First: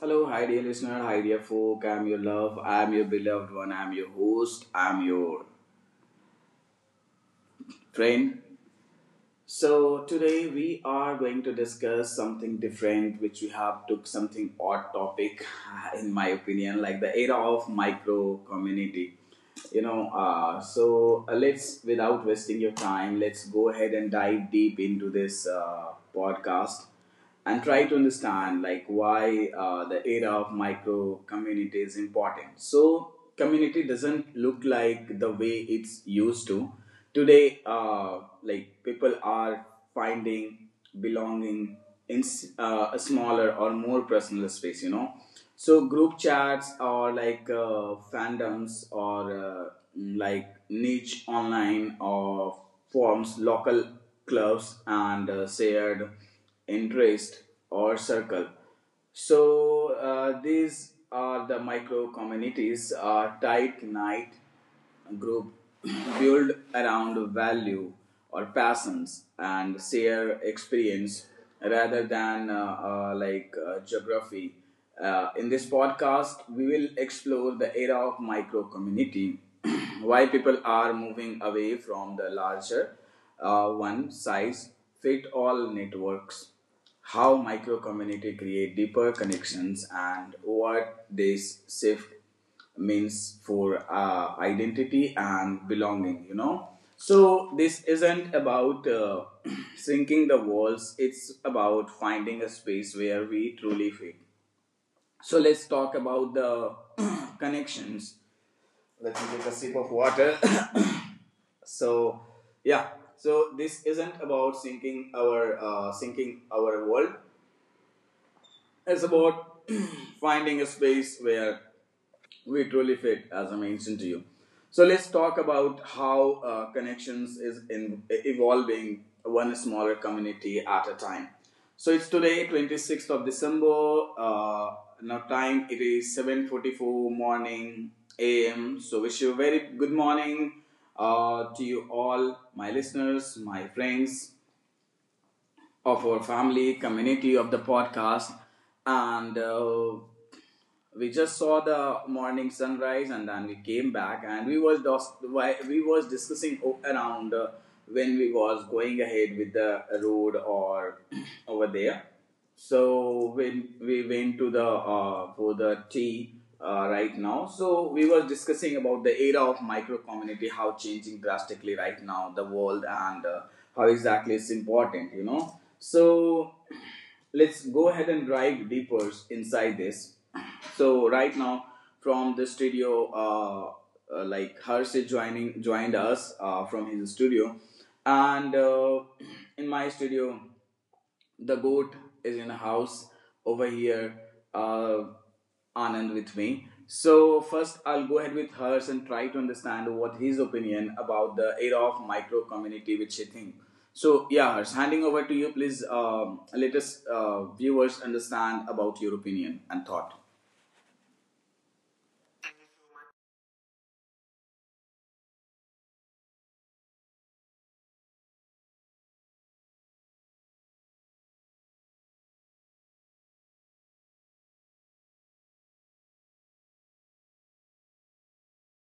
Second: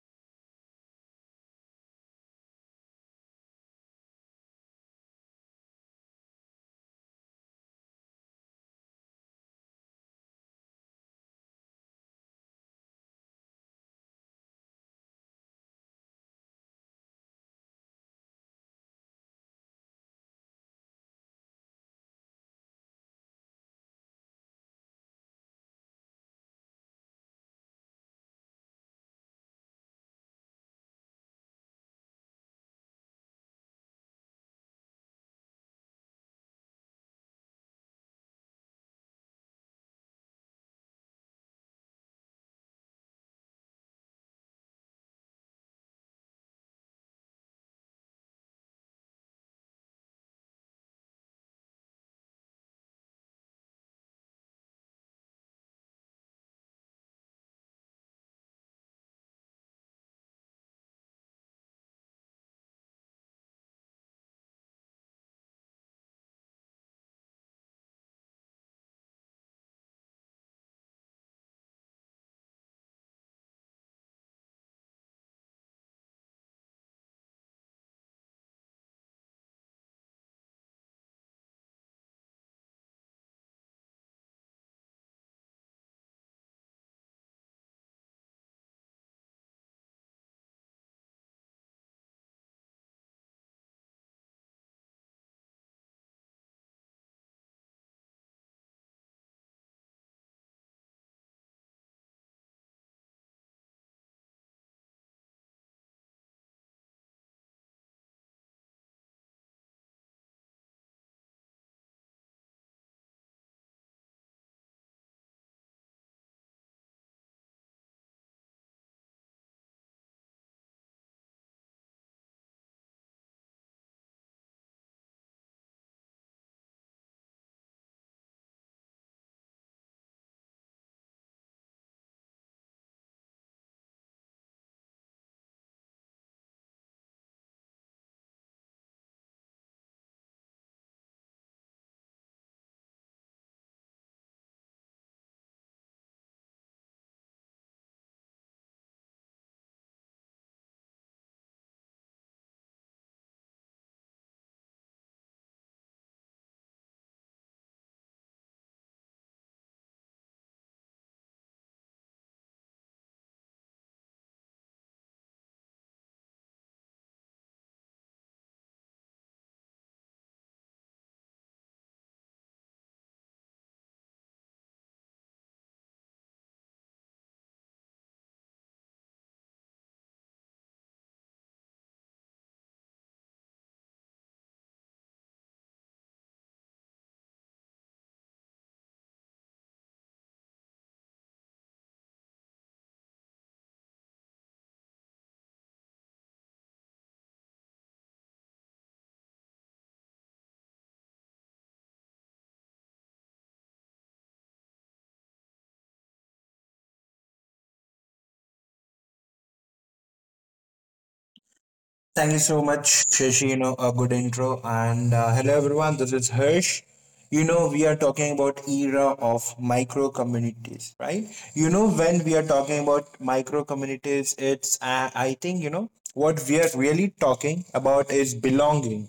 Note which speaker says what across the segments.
Speaker 1: Hello, hi dear listener, hi dear folk. I'm your love, I'm your beloved one, I'm your host, I'm your friend. So today we are going to discuss something different, which we have took something odd topic, in my opinion, like the era of micro community. You know, so let's without wasting your time, let's go ahead and dive deep into this podcast and try to understand like why the era of micro community is important. So community doesn't look like the way it's used to today, like people are finding belonging in a smaller or more personal space, so group chats, or like fandoms, or like niche online or forms, local clubs, and shared interest or circle. So these are the micro communities, are tight knit group built around value or passions and share experience rather than like geography. In this podcast, we will explore the era of micro community, why people are moving away from the larger one size fit all networks, how micro community create deeper connections, and what this shift means for identity and belonging. So this isn't about shrinking the walls, it's about finding a space where we truly fit. So let's talk about the connections. Let me take a sip of water. So, yeah, so this isn't about sinking our world, it's about finding a space where we truly fit, as I mentioned to you. So let's talk about how connections is evolving one smaller community at a time. So it's today, 26th of December. Now time it is 7:44 morning a.m. So wish you a very good morning to you all, my listeners, my friends of our family community of the podcast. And we just saw the morning sunrise, and then we came back, and we was discussing around, when we was going ahead with the road or over there. So when we went to the for the tea right now, so we were discussing about the era of micro community, how changing drastically right now the world. And how exactly it's important, so let's go ahead and dive deeper inside this. So right now from the studio, like Harsh is joining joined us from his studio, and in my studio the goat is in a house over here, uh Anand with me. So first I'll go ahead with Hers and try to understand what his opinion about the era of micro community, which she think. So, yeah, Hers, handing over to you, please. Let us viewers understand about your opinion and thought.
Speaker 2: Thank you so much, Shashi. A good intro. And Hello, everyone. This is Hirsch. We are talking about era of micro communities, right? When we are talking about micro communities, it's I think what we are really talking about is belonging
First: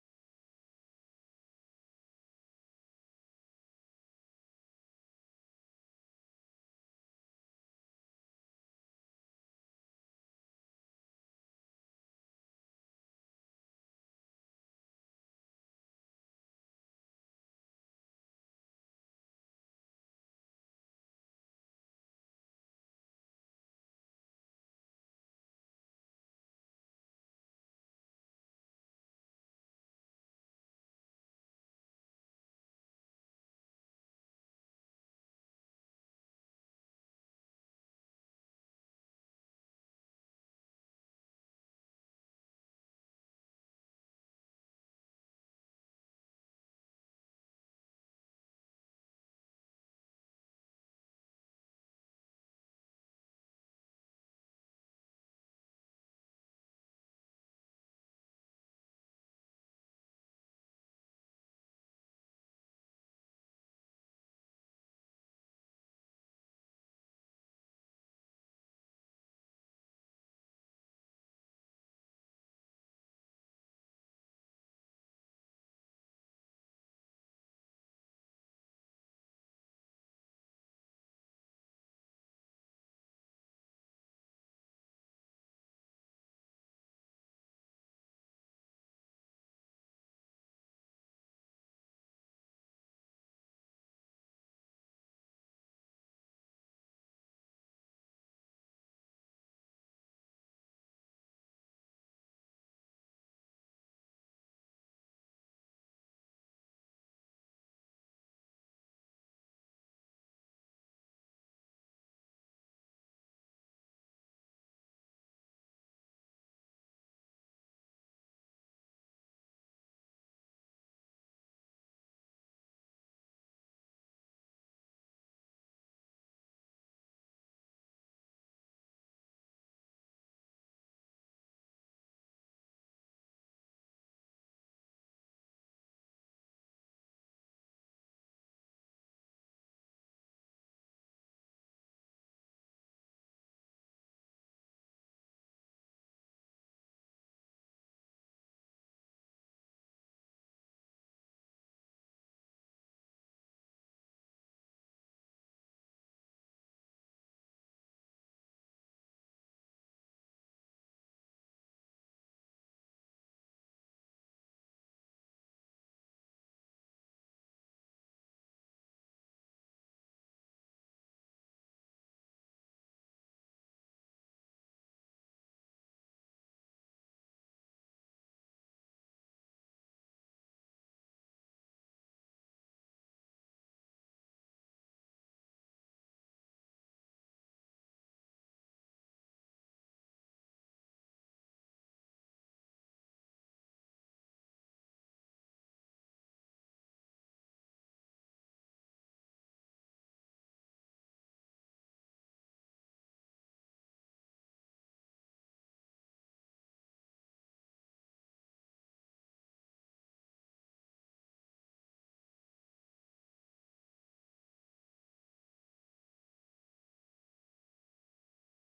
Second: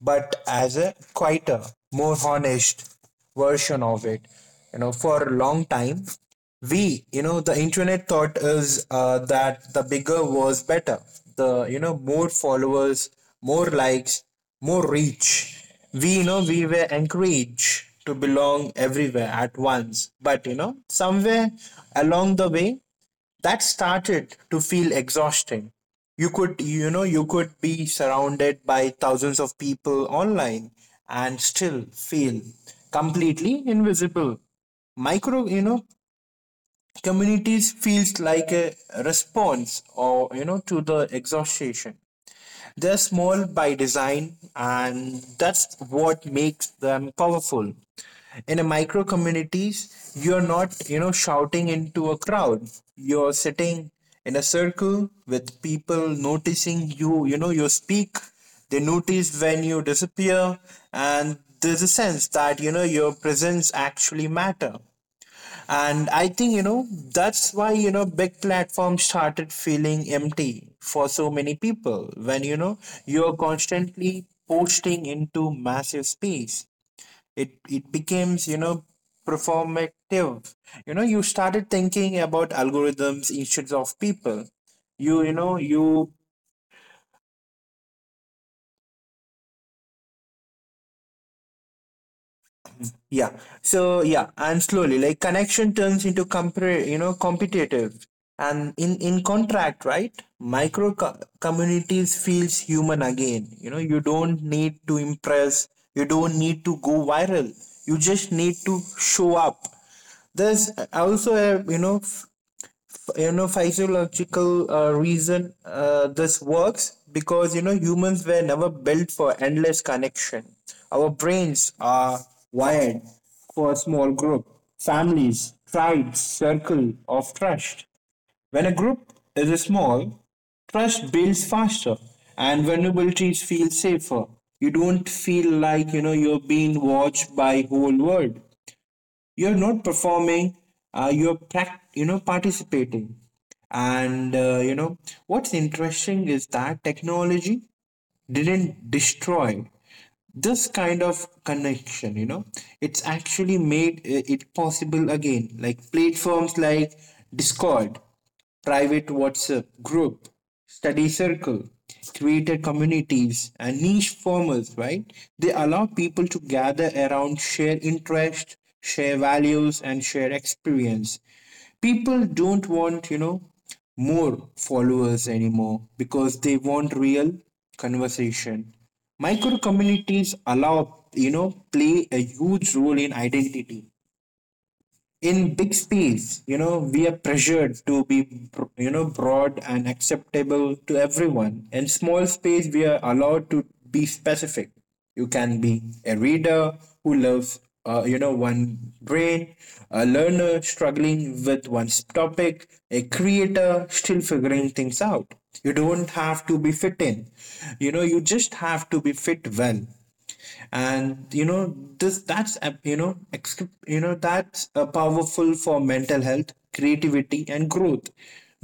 Speaker 2: but as a quieter, more honest version of it. For a long time, the internet thought is that the bigger was better. More followers, more likes, more reach. We were encouraged to belong everywhere at once. But, somewhere along the way, that started to feel exhausting. You could be surrounded by thousands of people online and still feel completely invisible. Micro communities feels like a response or you know to the exhaustion. They're small by design, and that's what makes them powerful. In a micro communities, you're not, shouting into a crowd. You're sitting in a circle with people noticing you, you speak, they notice when you disappear, and there's a sense that, your presence actually matter. And I think, that's why, big platforms started feeling empty for so many people. When, you're constantly posting into massive space, it becomes, performative. You started thinking about algorithms instead of people. You know, you Yeah. So yeah, and slowly like connection turns into compare, competitive. And in contract, right? Micro communities feels human again. You don't need to impress. You don't need to go viral. You just need to show up. There's also a physiological reason this works because humans were never built for endless connection. Our brains are wired for a small group: families, tribes, circle of trust. When a group is small, trust builds faster and vulnerabilities feel safer. You don't feel like you're being watched by whole world. You're not performing, you're participating. And what's interesting is that technology didn't destroy this kind of connection, it's actually made it possible again, like platforms like Discord, private WhatsApp group, study circle, creator communities, and niche formats, right? They allow people to gather around, share interest, share values, and share experience. People don't want, more followers anymore because they want real conversation. Micro communities allow, play a huge role in identity. In big space, we are pressured to be broad and acceptable to everyone. In small space we are allowed to be specific. You can be a reader who loves, one brain, a learner struggling with one topic, a creator still figuring things out. You don't have to be fit in, you just have to be fit well. And you know this that's a- you know ex- you know That's powerful for mental health, creativity and growth.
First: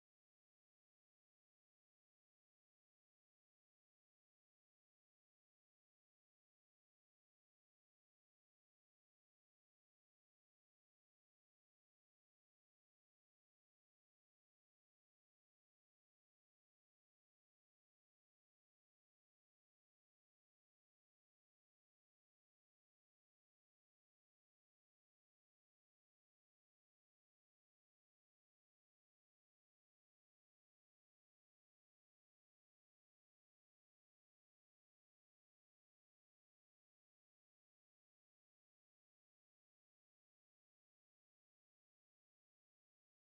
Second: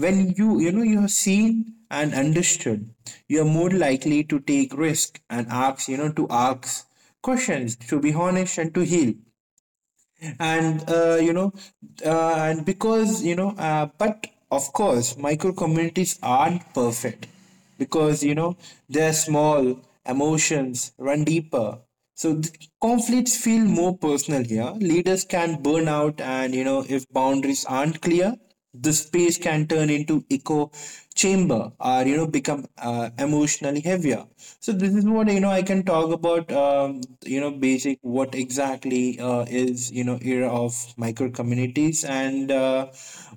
Speaker 2: When you are seen and understood, you are more likely to take risk and ask questions, to be honest and to heal. And uh, you know uh, and because but of course micro communities aren't perfect because they're small, emotions run deeper, so conflicts feel more personal here, leaders can burn out, and if boundaries aren't clear, the space can turn into echo chamber or become emotionally heavier. So this is what I can talk about, basic what exactly is era of micro communities and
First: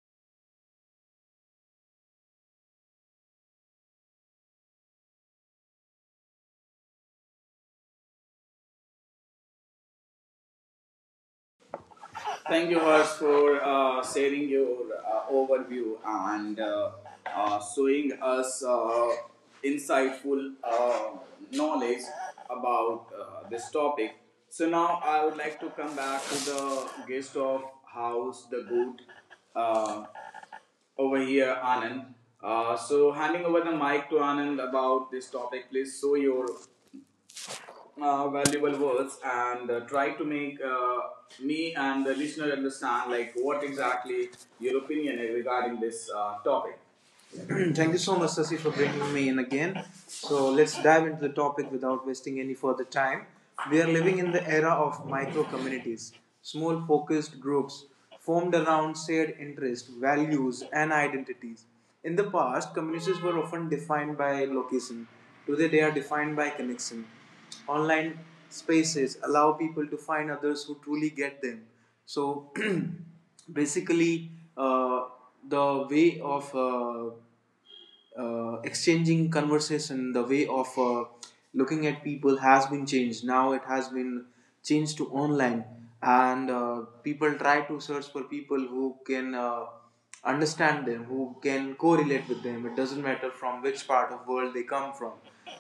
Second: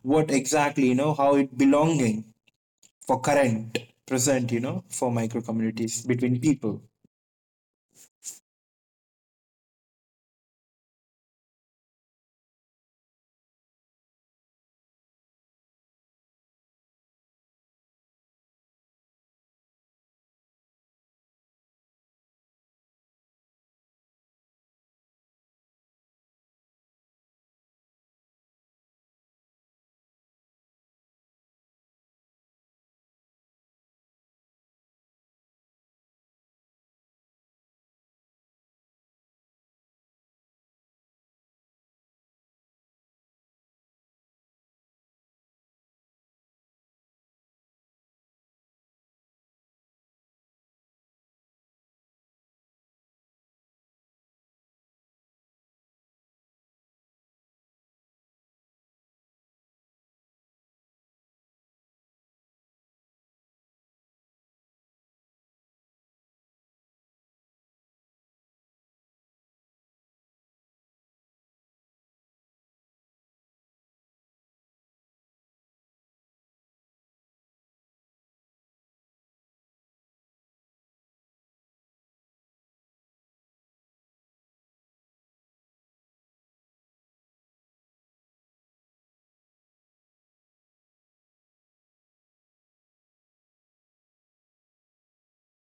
Speaker 2: what exactly how it belonging for current present, for micro communities between people.
Speaker 1: Thank you, Harsh, for sharing your overview, and showing us insightful knowledge about this topic. So now I would like to come back to the guest of house, the good, uh, over here, Anand. So handing over the mic to Anand about this topic, please show your valuable words, and try to make me and the listener understand like what exactly your opinion is regarding this topic. Thank you so much, Sasi, for bringing me in again. So let's dive into the topic without wasting any further time. We are living in the era of micro communities, small focused groups formed around shared interests, values, and identities. In the past, communities were often defined by location. Today, they are defined by connection. Online spaces allow people to find others who truly get them. So, basically, uh, the way of exchanging conversation, the way of looking at people has been changed. Now it has been changed to online, and people try to search for people who can understand them, who can correlate with them. It doesn't matter from which part of world they come from,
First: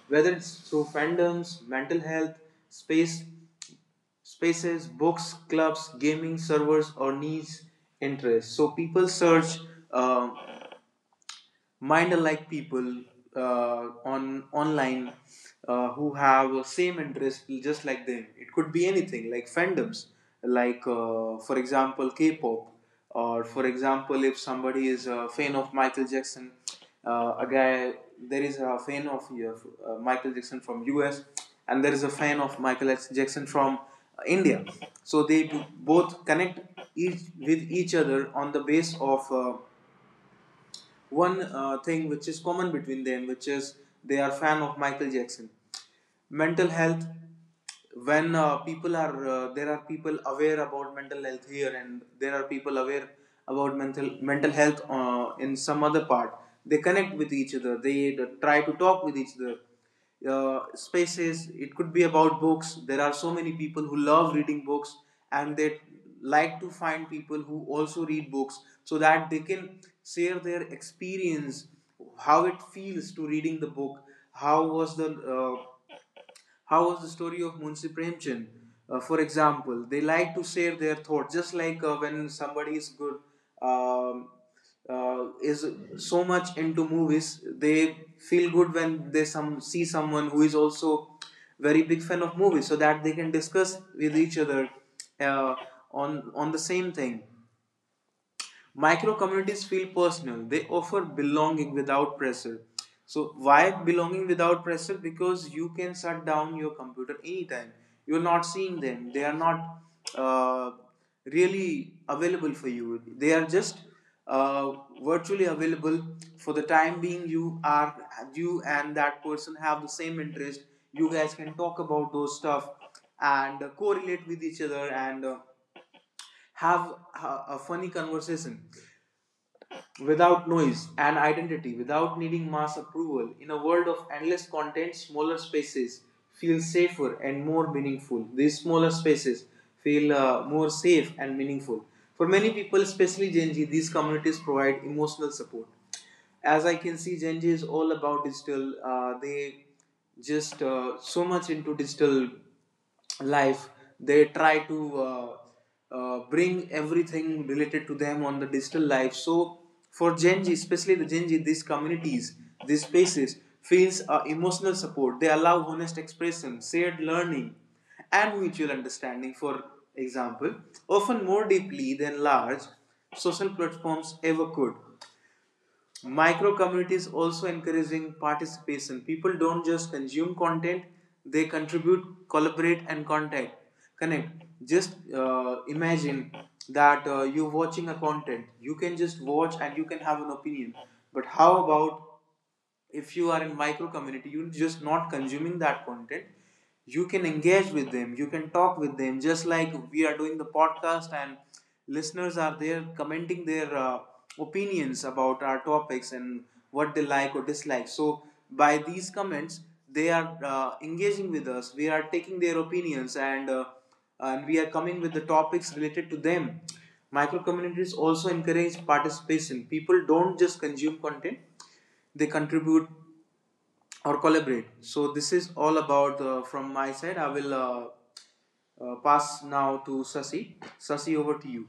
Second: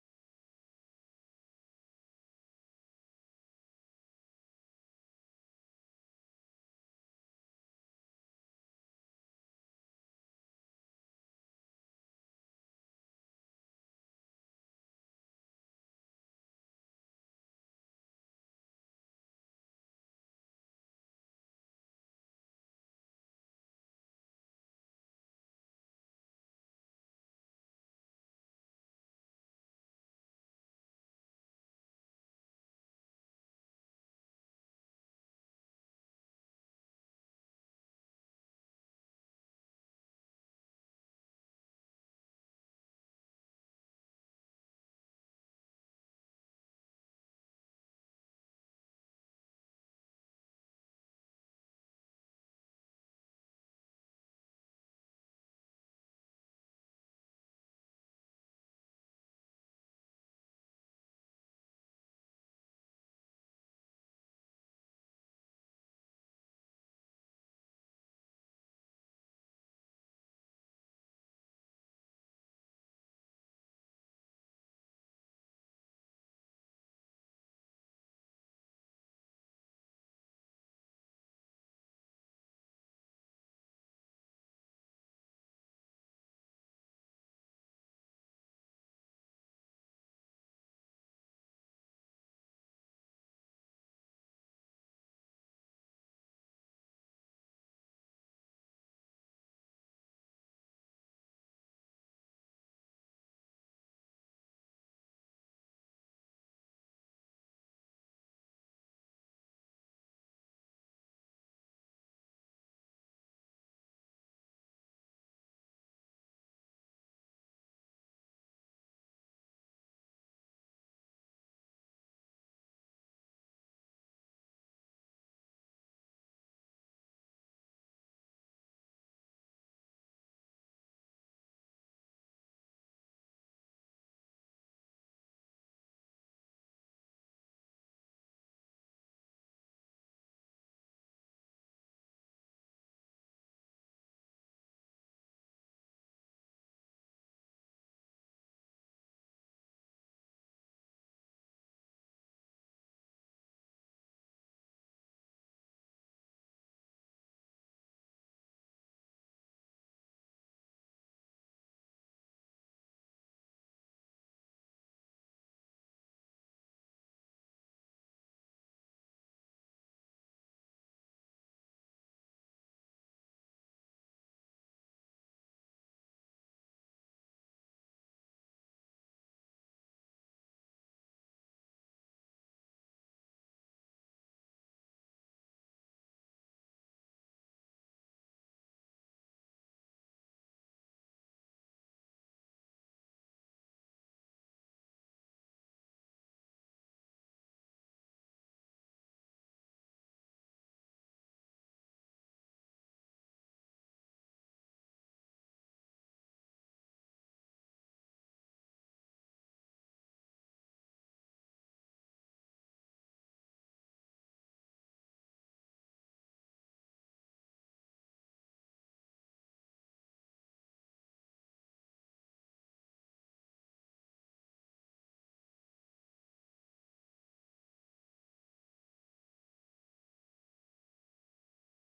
Speaker 1: whether it's through fandoms, mental health, space, spaces, books, clubs, gaming servers, or niche interests. So people search um mind alike people on online, who have same interest just like them. It could be anything like fandoms, like for example K-pop, or for example if somebody is a fan of Michael Jackson, a guy there is a fan of Michael Jackson from US, and there is a fan of Michael Jackson from India. So they do both connect each with each other on the base of one thing which is common between them, which is they are fan of Michael Jackson. Mental health, when people are there are people aware about mental health here, and there are people aware about mental health in some other part, they connect with each other, they try to talk with each other. Spaces, it could be about books. There are so many people who love reading books, and they like to find people who also read books, so that they can share their experience, how it feels to reading the book. How was the uh, story of Munshi Premchand? For example, they like to share their thoughts, just like when somebody is good, um, is so much into movies, they feel good when they some see someone who is also very big fan of movies, so that they can discuss with each other uh, on the same thing. Micro communities feel personal. They offer belonging without pressure. So why belonging without pressure? Because you can shut down your computer anytime. You're not seeing them. They are not uh, really available for you. They are just uh, virtually available for the time being. You are you, and that person have the same interest. You guys can talk about those stuff and correlate with each other, and have a funny conversation without noise and identity, without needing mass approval. In a world of endless content, smaller spaces feel safer and more meaningful. These smaller spaces feel more safe and meaningful. For many people, especially Gen Z, these communities provide emotional support. As I can see, Gen Z is all about digital. They just so much into digital life. They try to bring everything related to them on the digital life. So for Gen Z, especially the Gen Z, these communities, these spaces feels emotional support. They allow honest expression, shared learning, and mutual understanding. For example, often more deeply than large social platforms ever could. Micro communities also encouraging participation. People don't just consume content, they contribute, collaborate, and contact, connect. Just imagine that you're watching a content, you can just watch, and you can have an opinion. But how about if you are in micro community? You're just not consuming that content, you can engage with them, you can talk with them, just like we are doing the podcast, and listeners are there commenting their opinions about our topics, and what they like or dislike. So by these comments they are engaging with us, we are taking their opinions, and we are coming with the topics related to them. Micro communities also encourage participation, people don't just consume content, they contribute or collaborate. So this is all about from my side. I will pass now to Sasi. Sasi, over to you.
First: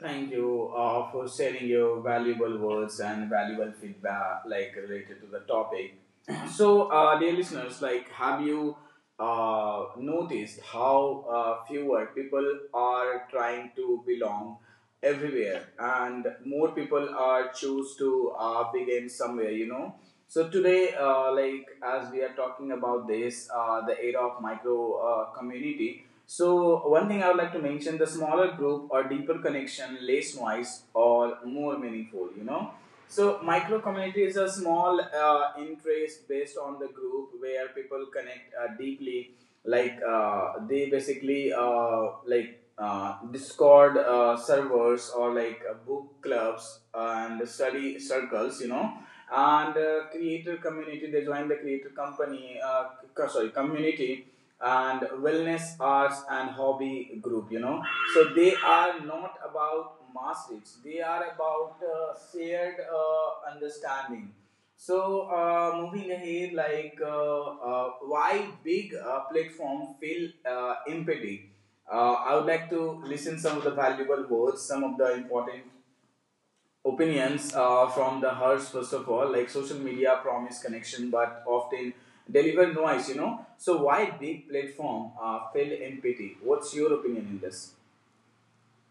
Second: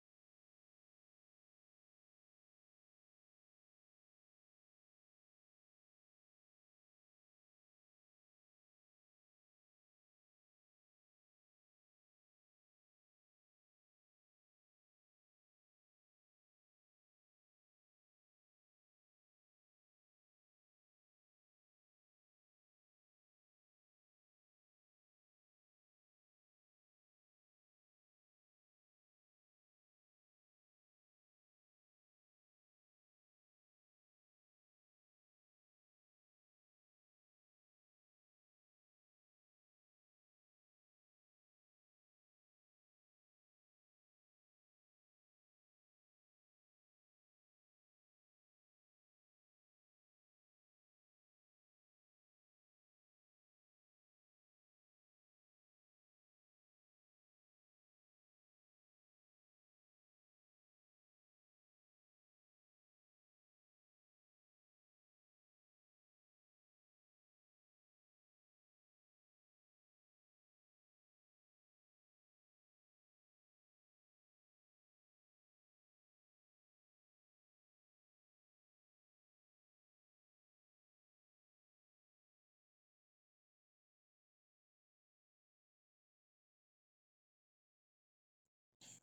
Speaker 1: Thank you for sharing your valuable words and valuable feedback, like related to the topic. So, dear listeners, like, have you noticed how fewer people are trying to belong everywhere, and more people are choose to begin somewhere? You know. So today, like, as we are talking about this, the era of micro community, so one thing I would like to mention: the smaller group or deeper connection, less noise or more meaningful. You know, so micro community is a small interest based on the group where people connect deeply. Like they basically, like Discord servers, or like book clubs and study circles. You know, and creator community they join the creator company sorry community and wellness arts and hobby group. So they are not about mass reach, they are about shared understanding. So moving ahead, like why big platform feel empathy. I would like to listen some of the valuable words, some of the important opinions from the hers. First of all, like, social media promise connection but often deliver noise, you know. So why big platform fail in pity? What's your opinion in this?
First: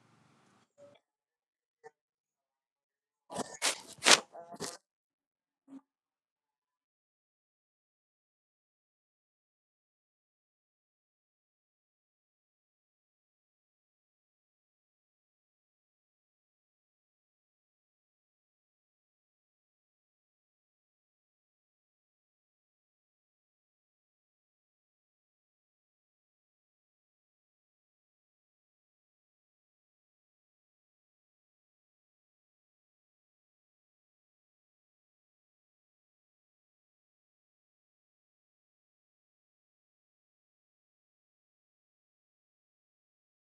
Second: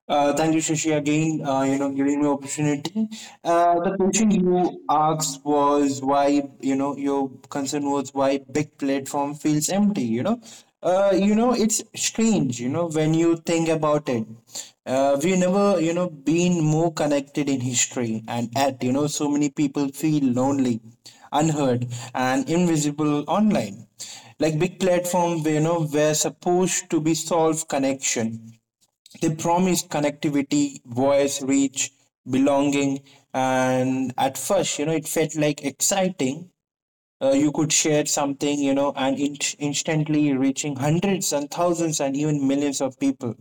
Speaker 2: Thank you, Shashi, again, giving me opportunity. The question you asked was why, your concern was why big platform feels empty, It's strange, when you think about it. We never, been more connected in history, and at, so many people feel lonely, unheard and invisible online. Like big platform, were supposed to be solve connection. They promised connectivity, voice, reach, belonging, and at first, it felt like exciting. You could share something, and instantly reaching hundreds and thousands and even millions of people.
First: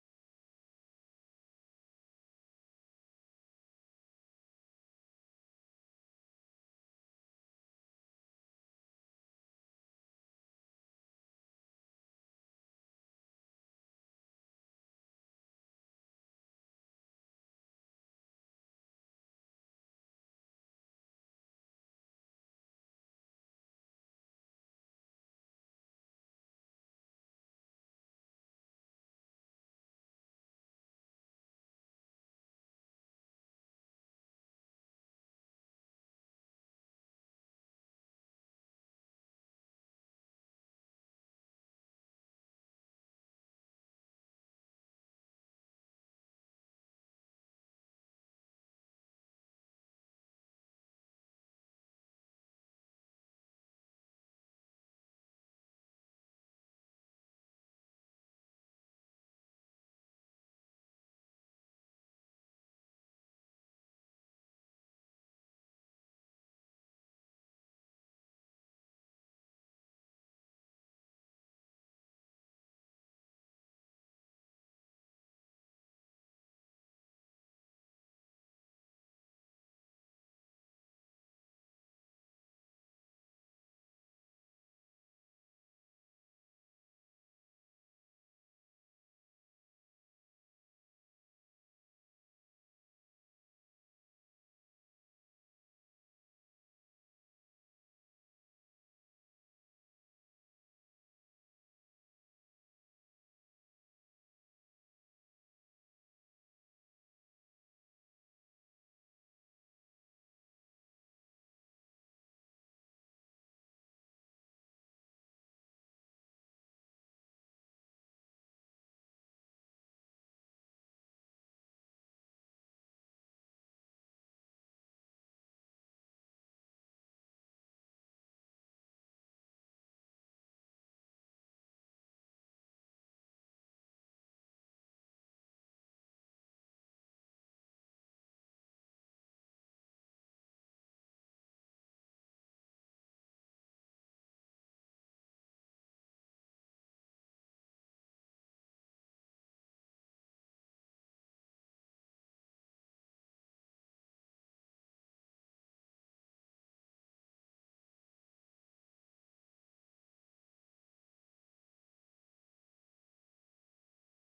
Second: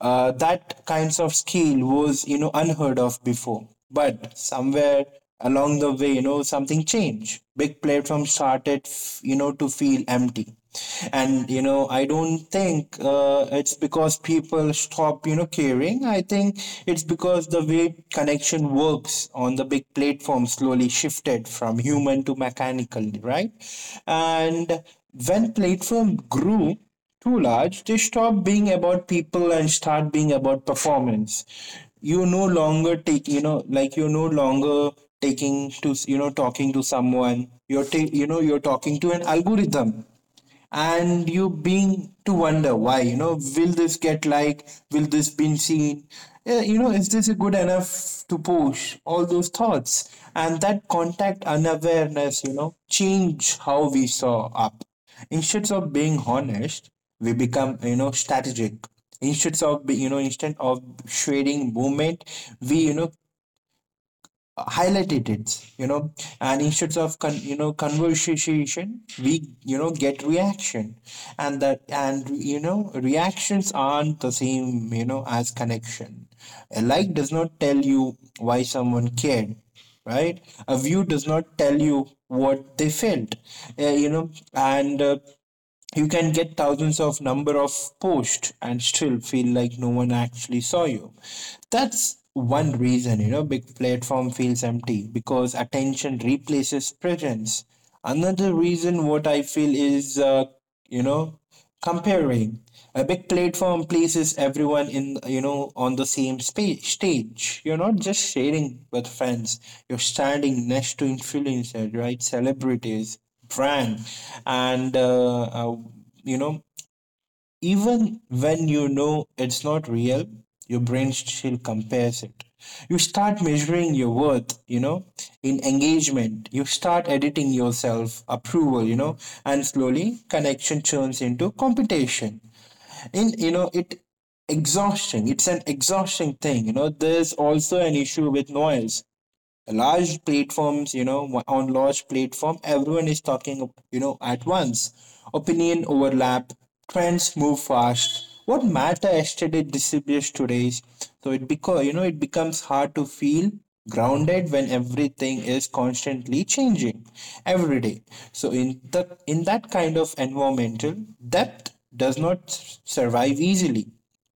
Speaker 2: That kinds of skill was unheard of before. But somewhere along the way, something changed. Big platforms started to feel empty, and I don't think it's because people stop caring. I think it's because the way connection works on the big platform slowly shifted from human to mechanical, right? And when platform grew too large, they stop being about people and start being about performance. You no longer take, like you're no longer taking to, talking to someone. You're, you're talking to an algorithm, and you being to wonder why. Will this get like? Will this been seen? Is this good enough to push all those thoughts? And that contact unawareness, change how we saw up. Instead of being honest, we become strategic. Instead of shading movement, we highlighted it. And instead of con- you know conversation, we get reaction, and that and you know reactions aren't the same as connection. A like does not tell you why someone cared, right? A view does not tell you what they felt. You know and You can get thousands of number of posts and still feel like no one actually saw you. That's one reason, big platform feels empty because attention replaces presence. Another reason what I feel is, you know, comparing. A big platform places everyone in, on the same stage. You're not just sharing with friends, you're standing next to influencers, right, celebrities, brand, and you know even when it's not real, your brain still compares it. You start measuring your worth, in engagement. You start editing yourself, approval, and slowly connection turns into competition. It exhausting. It's an exhausting thing. There's also an issue with noise. Large platforms, on large platform, everyone is talking, at once. Opinion overlap, trends move fast. What matter yesterday disappears today. So it because it becomes hard to feel grounded when everything is constantly changing every day. So in the in that kind of environmental depth does not survive easily,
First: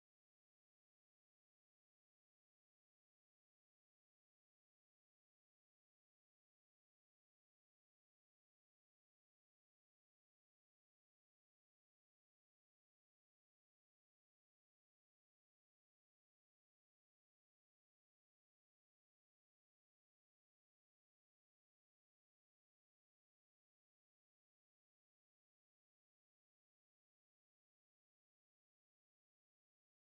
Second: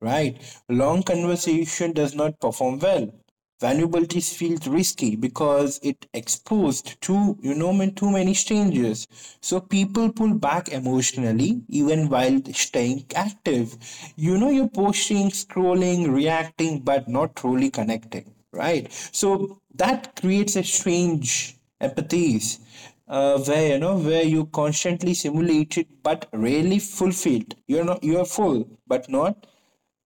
Speaker 2: right? Long conversation does not perform well. Vulnerabilities feels risky because it exposed to, too many strangers. So people pull back emotionally even while staying active. You're posting, scrolling, reacting, but not truly connecting, right? So that creates a strange empathies, where where you constantly simulated but rarely fulfilled. You're full but not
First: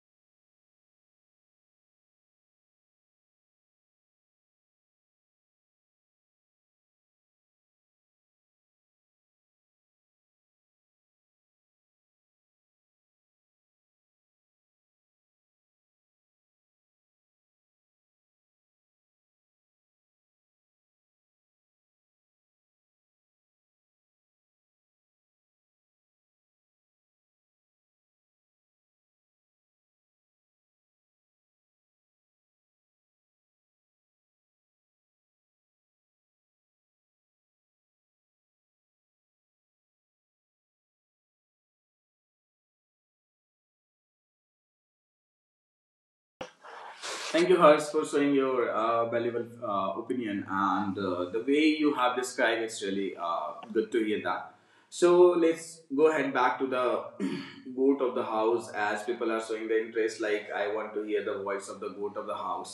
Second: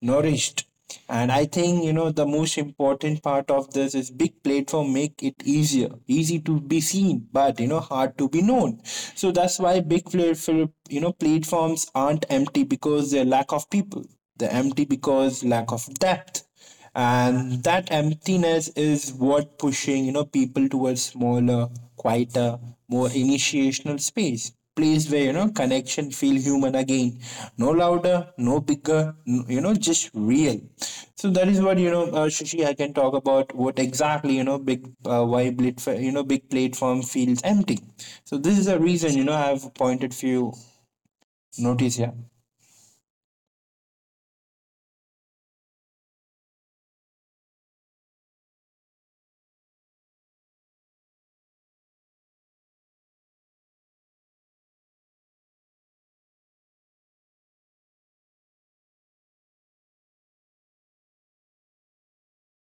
Speaker 2: nourished. And I think the most important part of this is big platform make it easier easy to be seen but hard to be known. So that's why big platform, platforms aren't empty because they lack of people, they're empty because lack of depth. And that emptiness is what pushing people towards smaller, quieter, more initiational space place where connection feel human again, no louder, no bigger, just real. So that is what Shishi, I can talk about what exactly big why blit you know big platform feels empty. So this is the reason, I've pointed few notice here.
Speaker 1: Thank you, hers, for showing your valuable opinion, and the way you have described, it's really good to hear that. So let's go ahead back to the goat of the house, as people are showing the interest. Like, I want to hear the voice of the goat of the house.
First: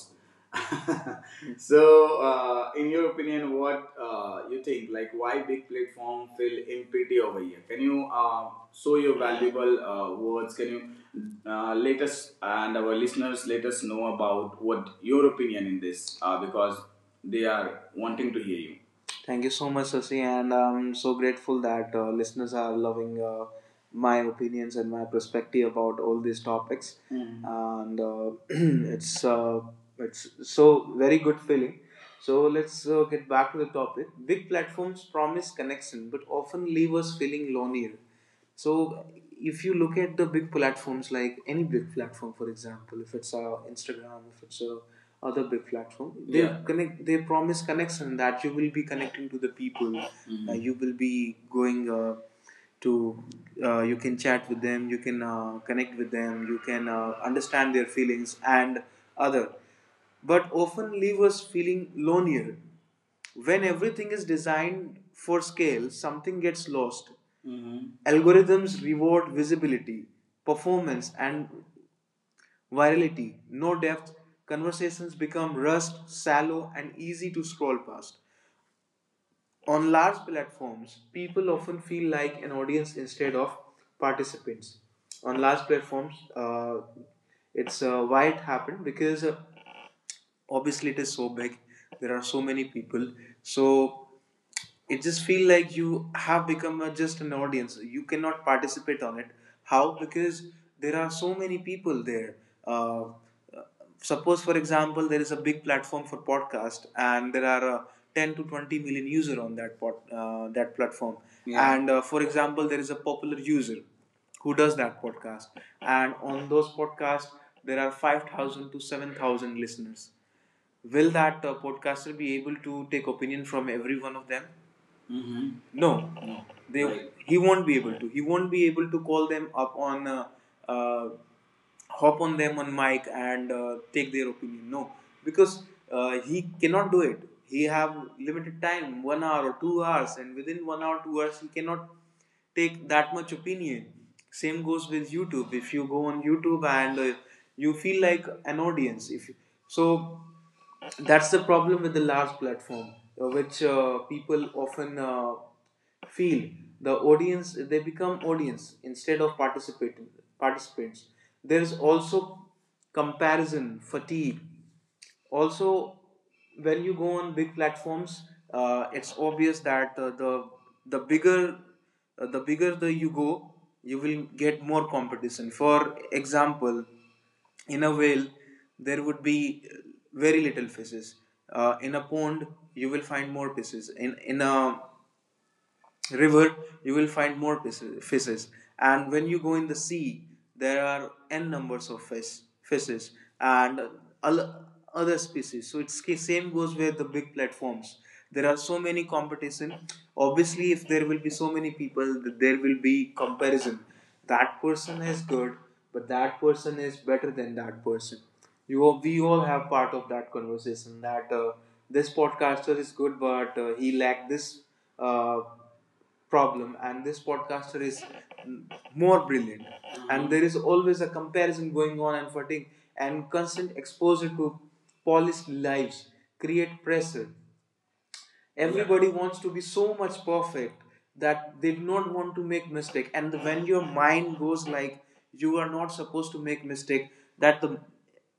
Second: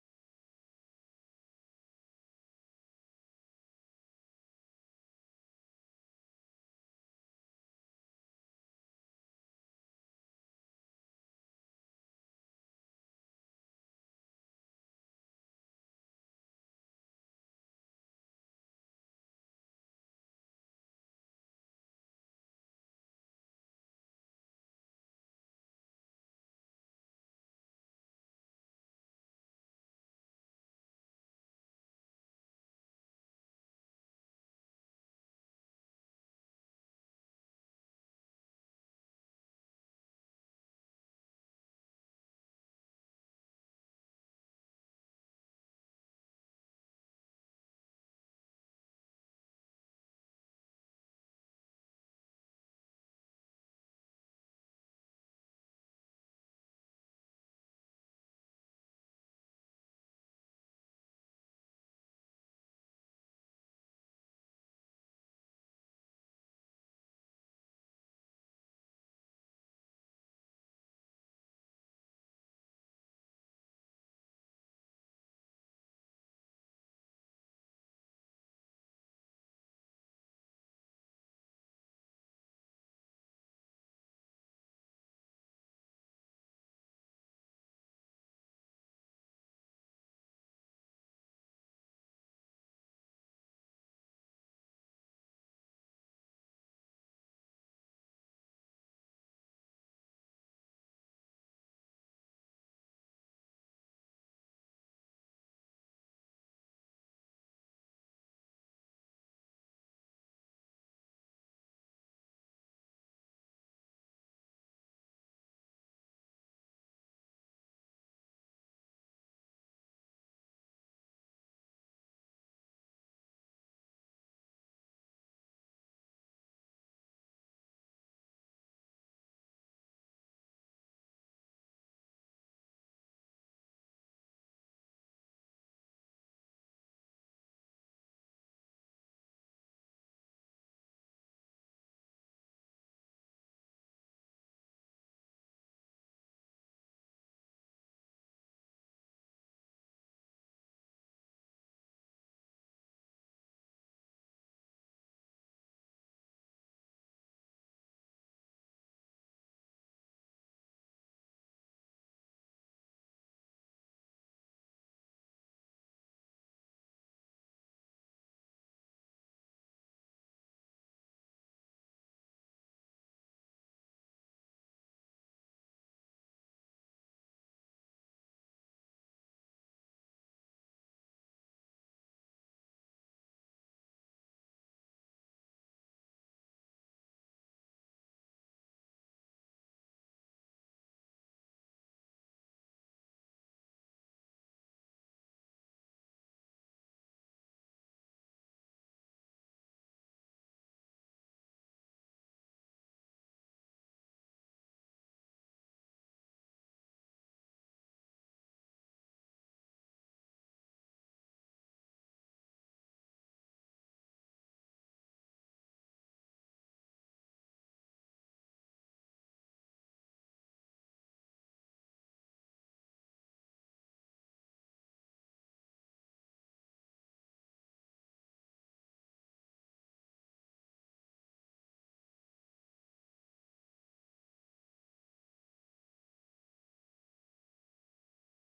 Speaker 1: So, in your opinion, what you think? Like, why big platform feel empty over here? Can you show your valuable words? Can you let us and our listeners let us know about what your opinion in this? Because they are wanting to hear you. Thank you so much, Sasi, and I'm so grateful that listeners are loving my opinions and my perspective about all these topics. Mm. And it's uh, it's so very good feeling. So let's get back to the topic. Big platforms promise connection, but often leave us feeling lonelier. So if you look at the big platforms, like any big platform, for example, if it's a Instagram, if it's a other big platform, they Yeah. connect, they promise connection that you will be connecting to the people Mm-hmm. You will be going to you can chat with them, you can connect with them, you can understand their feelings and other, but often leave us feeling lonelier. When everything is designed for scale, something gets lost. Mm-hmm. Algorithms reward visibility, performance, and virality, no depth. Conversations become rust, shallow, and easy to scroll past. On large platforms, people often feel like an audience instead of participants. On large platforms, it's why it happened? Because obviously it is so big, there are so many people. So it just feel like you have become a, just an audience, you cannot participate on it. How? Because there are so many people there. uh, Suppose, for example, there is a big platform for podcast and there are 10 to 20 million user on that platform Yeah. and for example, there is a popular user who does that podcast, and on those podcasts there are 5,000 to 7,000 listeners. Will that podcaster be able to take opinion from every one of them? Mm-hmm. no No. they Right. He won't be able to call them up on uh, hop on them on mic and take their opinion, no, because he cannot do it. He have limited time, 1 hour or 2 hours, and within 1 hour 2 hours he cannot take that much opinion. Same goes with YouTube, if you go on YouTube and you feel like an audience if you, so that's the problem with the large platform, which people often feel the audience, they become audience instead of participating participants. There is also comparison fatigue also. When you go on big platforms, it's obvious that the bigger the bigger the you go, you will get more competition. For example, in a whale there would be very little fishes. In a pond you will find more fishes in a river, you will find more fishes, and when you go in the sea, there are n numbers of fishes and al- other species. So it's same goes with the big platforms. There are so many competition. Obviously, if there will be so many people, there will be comparison. That person is good, but that person is better than that person. You all, we all have part of that conversation that this podcaster is good, but he lacked this uh, problem, and this podcaster is more brilliant. And there is always a comparison going on, and fatigue, and constant exposure to polished lives create pressure. Everybody yeah. wants to be so much perfect, that they do not want to make mistake. And when your mind goes like you are not supposed to make mistake, that the,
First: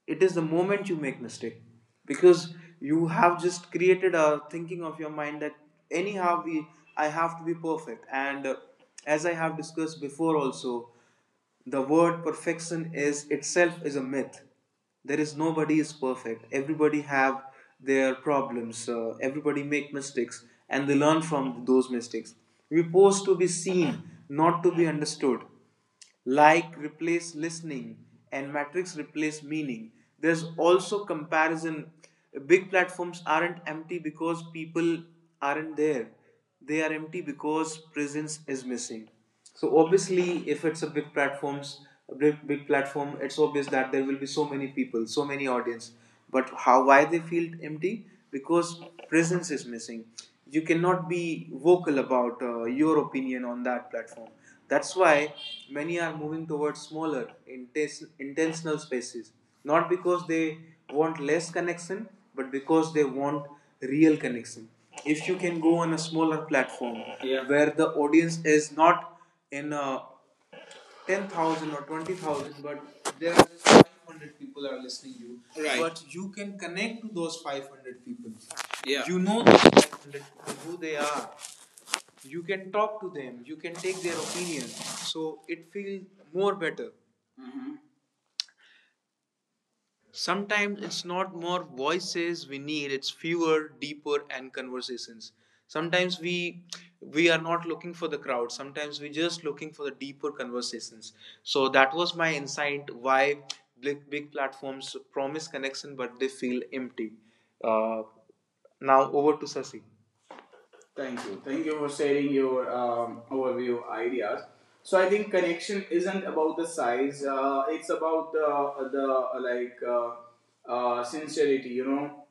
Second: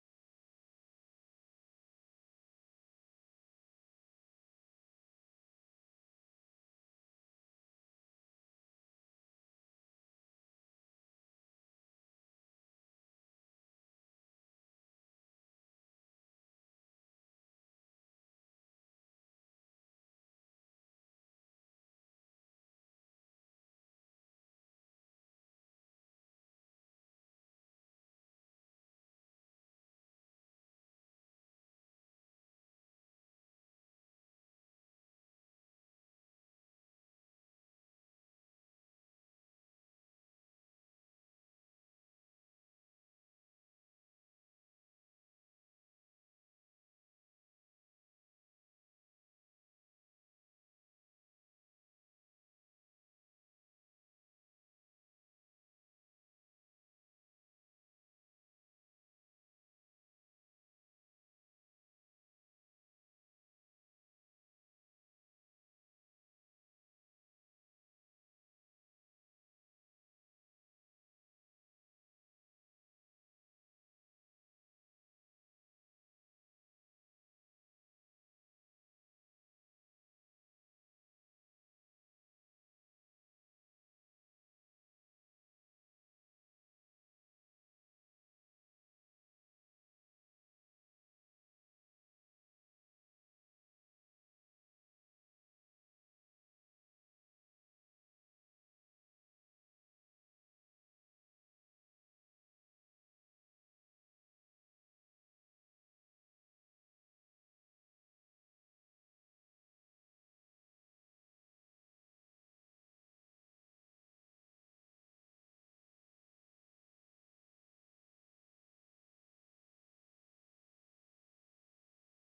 Speaker 1: it is the moment you make mistake, because you have just created a thinking of your mind that anyhow we I have to be perfect. And as I have discussed before also, the word perfection is itself is a myth. There is nobody is perfect. Everybody have their problems, everybody make mistakes and they learn from those mistakes. We pose to be seen, not to be understood. Like replace listening, and matrix replace meaning. There's also comparison. Big platforms aren't empty because people aren't there. They are empty because presence is missing. So obviously, if it's a big platforms, a big, big platform, it's obvious that there will be so many people, so many audience, but how why they feel empty? Because presence is missing. You cannot be vocal about your opinion on that platform. That's why many are moving towards smaller intentional spaces, not because they want less connection, but because they want real connection. If you can go on a smaller platform Yeah. where the audience is not in a 10,000 or 20,000, but there are just 500 people are listening to you. Right. But you can connect to those 500 people. Yeah. You know those 500 people, who they are. You can talk to them, you can take their opinion. So it feels more better. Sometimes it's not more voices we need, it's fewer, deeper, and conversations. Sometimes we are not looking for the crowd. Sometimes we're just looking for the deeper conversations. So that was my insight why big platforms promise connection but they feel empty. Uh, now over to Sasi. Thank you. Thank you for sharing your overview ideas. So I think connection isn't about the size. It's about the like sincerity, you know.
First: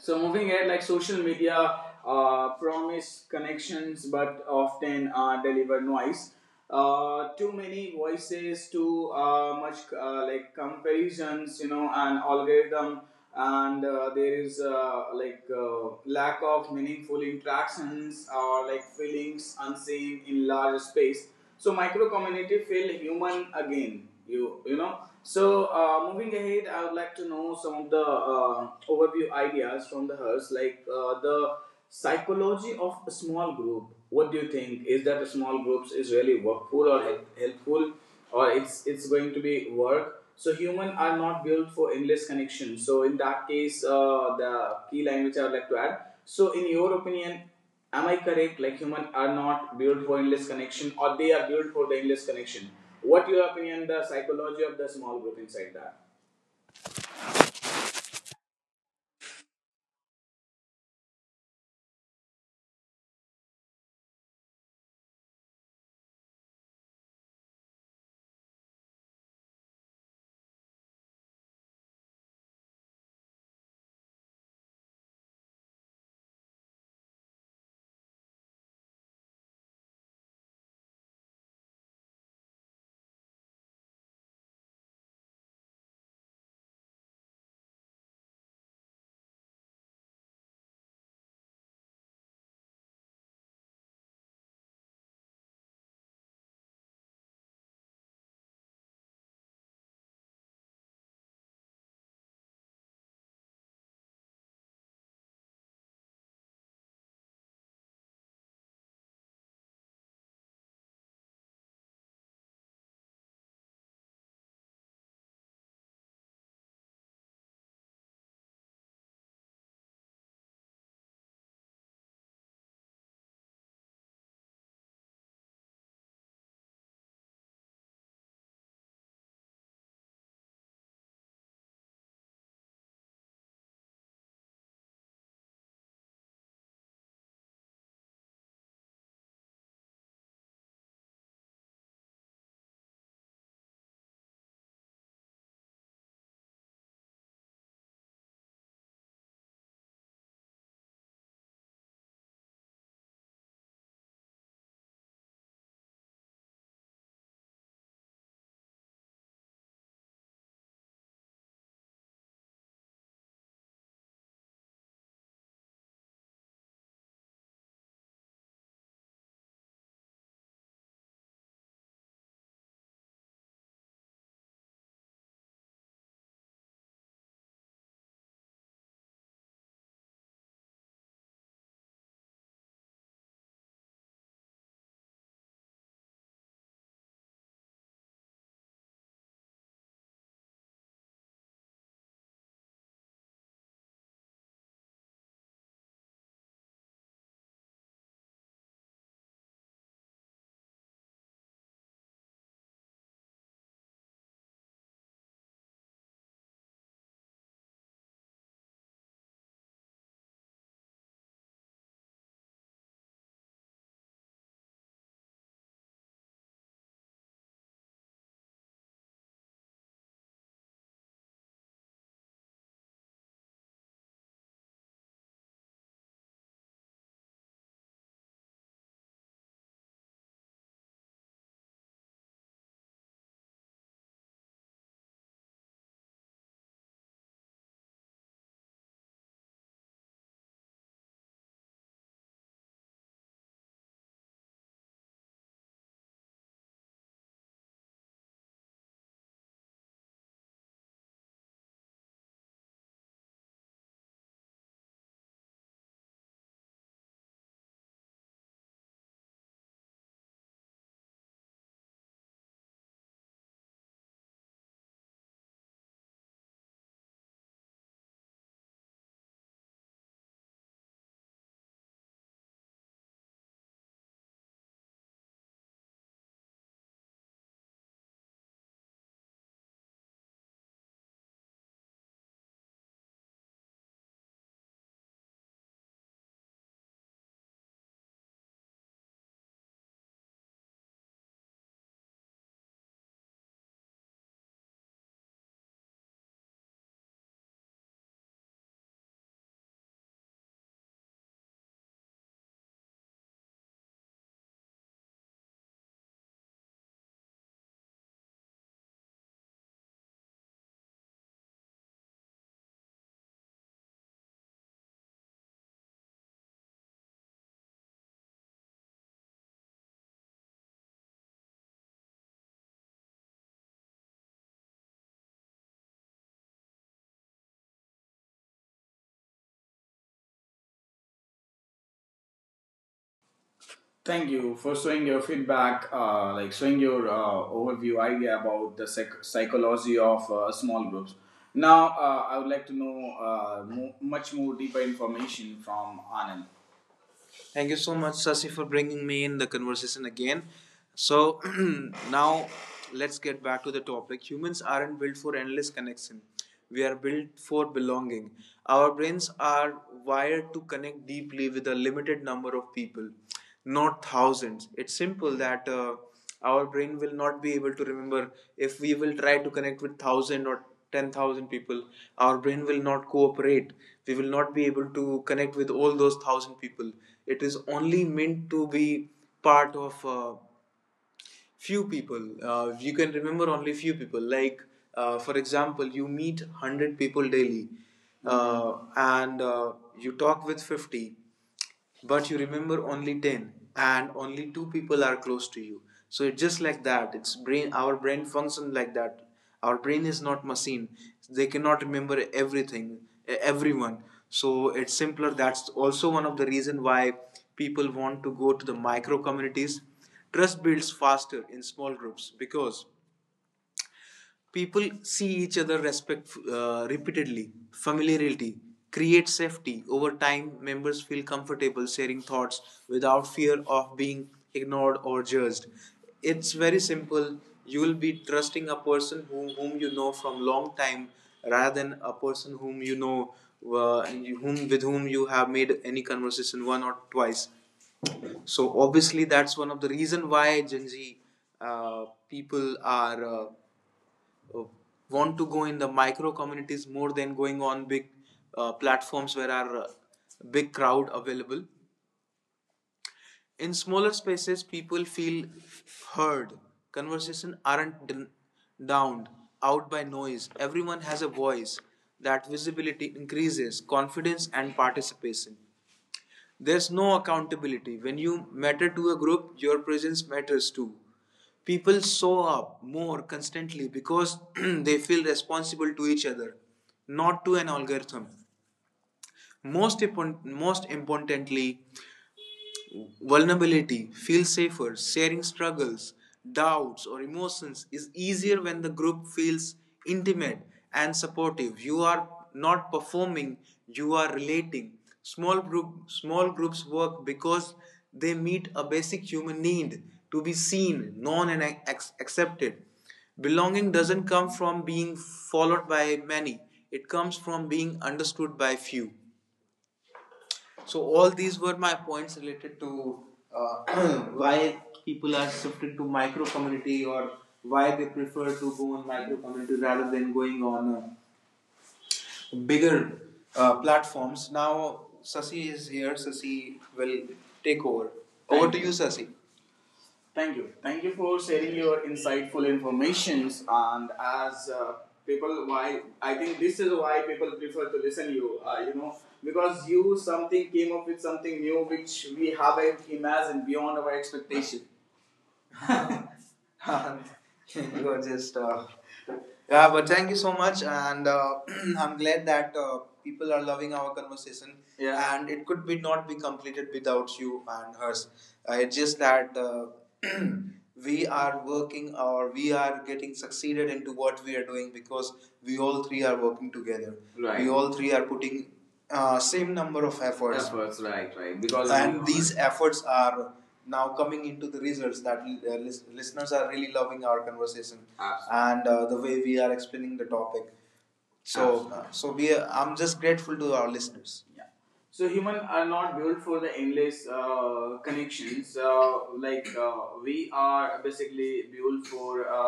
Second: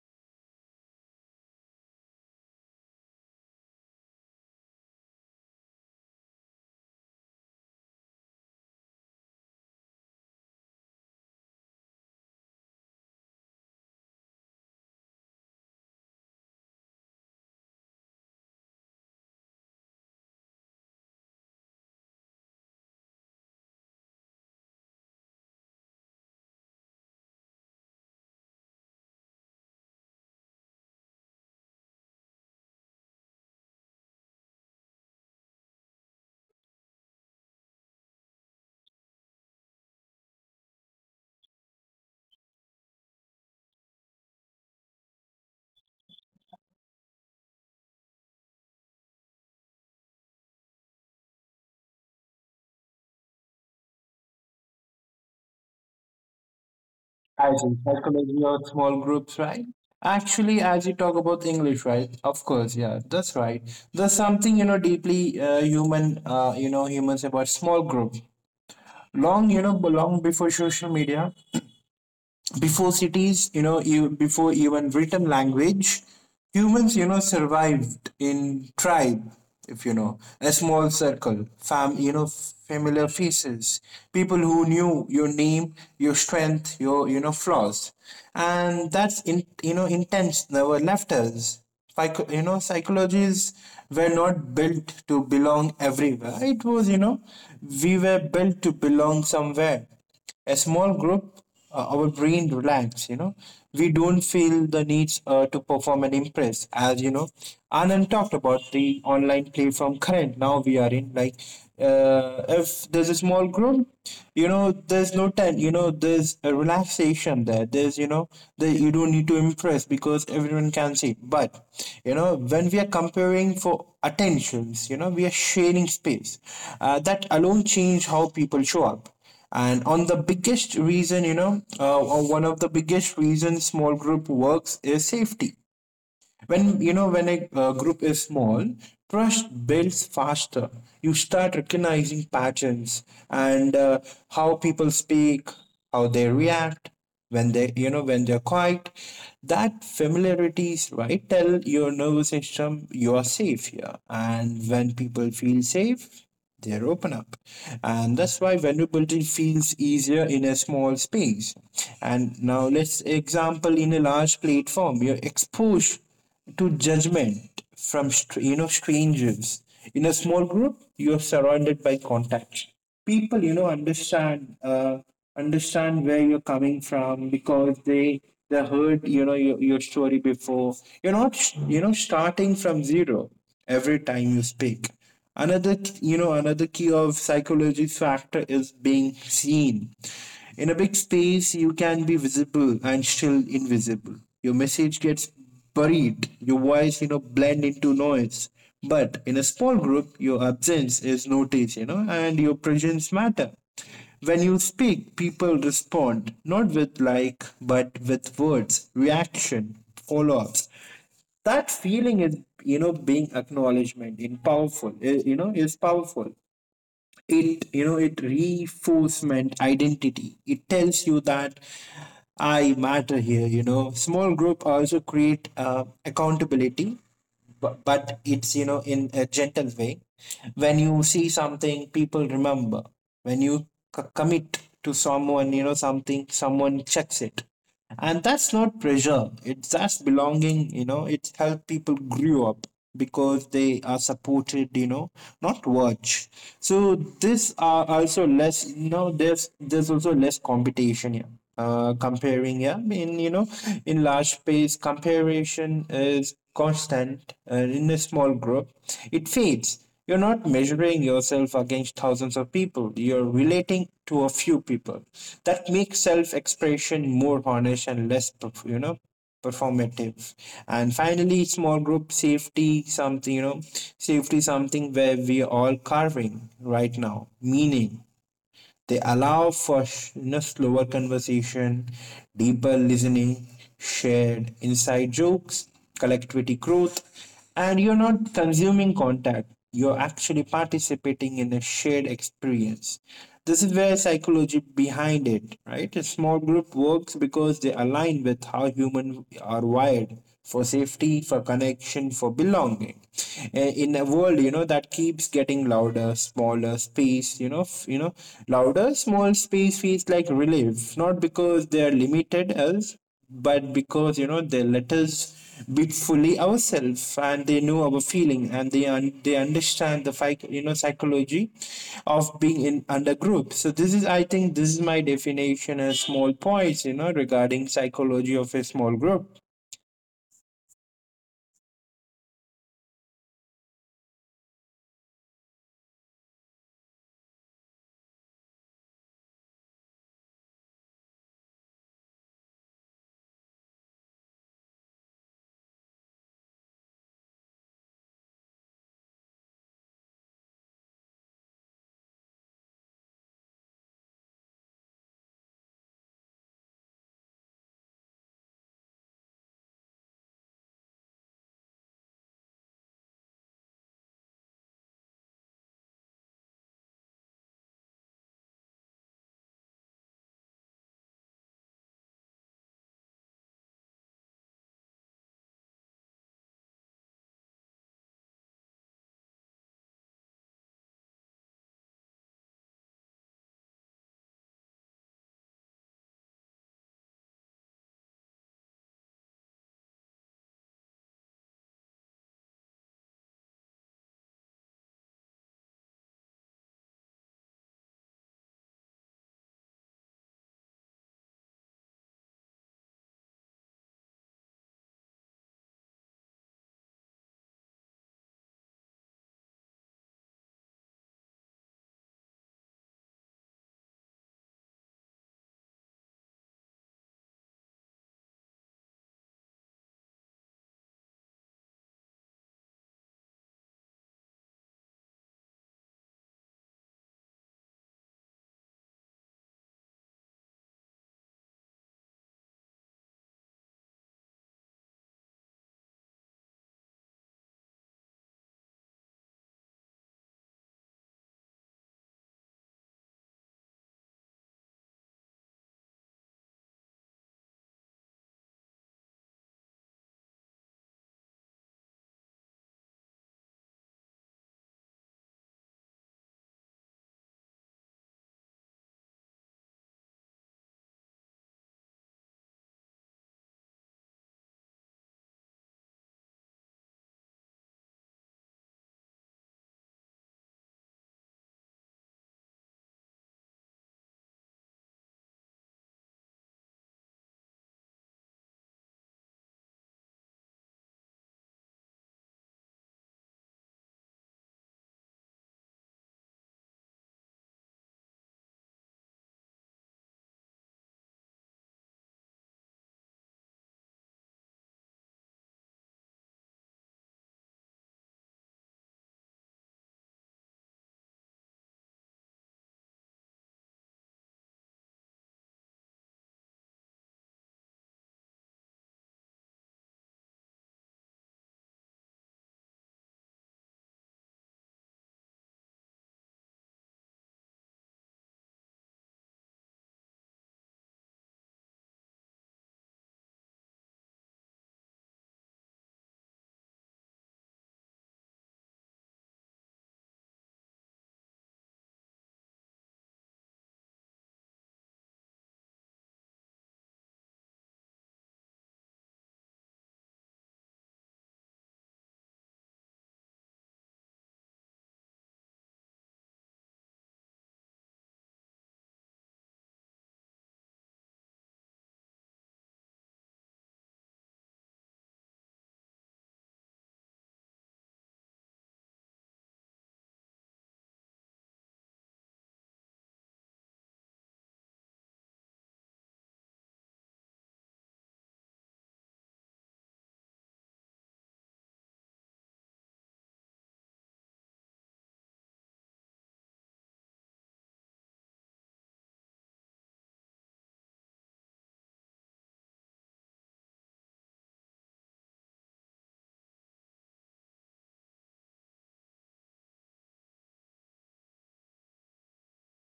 Speaker 1: So moving ahead, like, social media promise connections but often deliver noise. Too many voices, too much like comparisons, you know, and algorithm, and there is like lack of meaningful interactions or like feelings unseen in large space. So micro community feel human again. You know. So moving ahead, I would like to know some of the overview ideas from the hers, like the psychology of a small group. What do you think? Is that a small groups is really workful or helpful, or it's going to be work? So human are not built for endless connection. So in that case, the key language I would like to add. So in your opinion, am I correct? Like, humans are not built for endless connection, or they are built for the endless connection? What your opinion, the psychology of the small group inside that?
Speaker 2: As in psychology or small groups, right? Actually, as you talk about English, right? Of course, yeah, that's right. There's something deeply human, humans about small groups. Long, long before social media, before cities, you know you before even written language, humans survived in tribe, if you know a small circle, familiar faces, people who knew your name, your strength, your flaws. And that's in, intense, never left us. Psychologies were not built to belong everywhere. It was, we were built to belong somewhere, a small group, our brain relax, We don't feel the needs to perform and impress, as you know. Anand talked about the online platform current now we are in. Like, if there's a small group, there's no time, there's a relaxation there. There's, that you don't need to impress because everyone can see. But when we are comparing for attentions, we are sharing space. That alone change how people show up, and on the biggest reason or one of the biggest reasons small group works is safety. When you know when a group is small, trust builds faster. You start recognizing patterns and how people speak, how they react, when they're quiet. That familiarities, right, tell your nervous system you are safe here, and when people feel safe, they open up, and that's why vulnerability feels easier in a small space. And now let's example, in a large platform you're exposed to judgment from strangers. In a small group you are surrounded by contacts, people understand understand where you're coming from, because they heard your story before. You're not, starting from zero every time you speak. Another you know another key of psychology's factor is being seen. In a big space you can be visible and still invisible. Your message gets buried, your voice blend into noise. But in a small group your absence is noticed, and your presence matter. When you speak, people respond not with like but with words, reaction, follow-ups. That feeling is, being acknowledgement in powerful, is powerful. It you know it reinforcement identity. It tells you that I matter here. Small group also create accountability, but it's, in a gentle way. When you see something, people remember. When you commit to someone, something, someone checks it. And that's not pressure, it's, that's belonging. It's help people grew up because they are supported, not watch. So this are also less, there's also less competition here, comparing. Yeah, I mean, in large space comparison is constant. In a small group it fades. You're not measuring yourself against thousands of people, you're relating to a few people. That makes self-expression more honest and less performative. And finally, small group safety, something, safety, something where we all carving right now, meaning, they allow for, slower conversation, deeper listening, shared inside jokes, collectivity growth, and you're not consuming contact. You're actually participating in a shared experience. This is where psychology behind it, right? A small group works because they align with how humans are wired for safety, for connection, for belonging. In a world, that keeps getting louder, smaller space, louder, small space feels like relief. Not because they're limited as, but because, they let us be fully ourselves, and they know our feeling, and they they understand the psychology of being in under group. So this is, I think, this is my definition as small points, regarding psychology of a small group.
Speaker 1: Thank you for showing your feedback, like showing your overview idea about the psychology of small groups. Now, I would like to know much more deeper information from Anand. Thank you so much, Sasi, for bringing me in the conversation again. So now let's get back to the topic. Humans aren't built for endless connection. We are built for belonging. Our brains are wired to connect deeply with a limited number of people, not thousands. It's simple that our brain will not be able to remember if we will try to connect with 1,000 or 10,000 people. Our brain will not cooperate. We will not be able to connect with all those 1,000 people. It is only meant to be part of few people. You can remember only few people. Like, for example, you meet 100 people daily, and you talk with 50, but you remember only 10, and only two people are close to you. So it's just like that. It's brain. Our brain function like that. Our brain is not machine. They cannot remember everything, everyone. So it's simpler. That's also one of the reason why people want to go to the micro communities. Trust builds faster in small groups because people see each other respect repeatedly. Familiarity creates safety. Over time, members feel comfortable sharing thoughts without fear of being ignored or judged. It's very simple. You will be trusting a person whom you know from long time, rather than a person whom you know whom with whom you have made any conversation one or twice. So obviously, that's one of the reason why Gen Z people are uh, want to go in the micro communities more than going on big platforms where are big crowd available. In smaller spaces, people feel heard. Conversation aren't downed out by noise. Everyone has a voice. That visibility increases confidence and participation. There's no accountability. When you matter to a group, your presence matters too. People show up more constantly because they feel responsible to each other, not to an algorithm. Most importantly, vulnerability feel safer. Sharing struggles, doubts, or emotions is easier when the group feels intimate and supportive. You are not performing, you are relating. Small groups work because they meet a basic human need to be seen, known, and accepted. Belonging doesn't come from being followed by many, it comes from being understood by few. So all these were my points related to why people are shifted to micro community, or why they prefer to go on micro community rather than going on bigger platforms. Now Sasi is here. Sasi will take over. Over Thank to you. You, Sasi. Thank you. Thank you for sharing your insightful informations. And as people, why I think this is why people prefer to listen you. Because you something came up with something new which we haven't imagined beyond our expectation. And you are just yeah, but thank you so much. And I'm glad that people are loving our conversation, yeah, and it could be not be completed without you and hers. It's just that we are working, or we are getting succeeded into what we are doing, because we all three are working together. Right. We all three are putting same number of efforts, and these efforts are now coming into the results that listeners are really loving our conversation. Absolutely. And the way we are explaining the topic. So we are, I'm just grateful to our listeners. Yeah. So humans are not built for the endless connections. Like uh, we are basically built for uh,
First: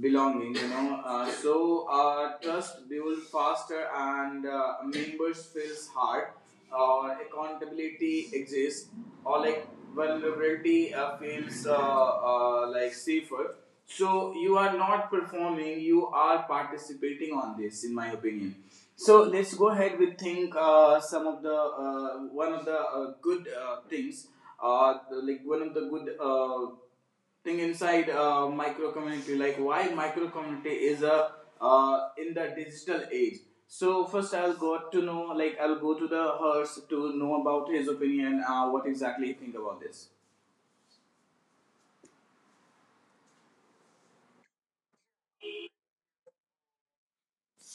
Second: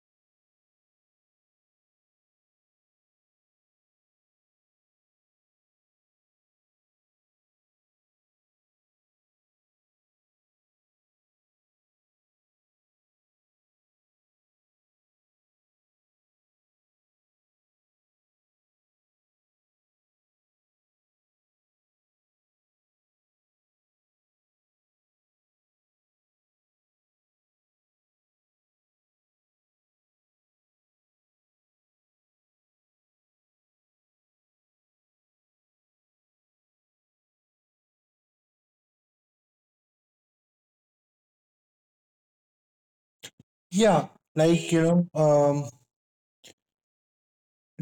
Speaker 1: belonging, you know. So trust builds faster, and members feels hard, accountability exists, or like vulnerability feels like safer. So you are not performing, you are participating on this in my opinion. So let's go ahead with think some of the one of the good things, uh, like one of the good thing inside micro community, like why micro community is a in the digital age. So first I'll got to know, like I'll go to the hers to know about his opinion, what exactly he think about this.
Speaker 2: Yeah, like you know, um,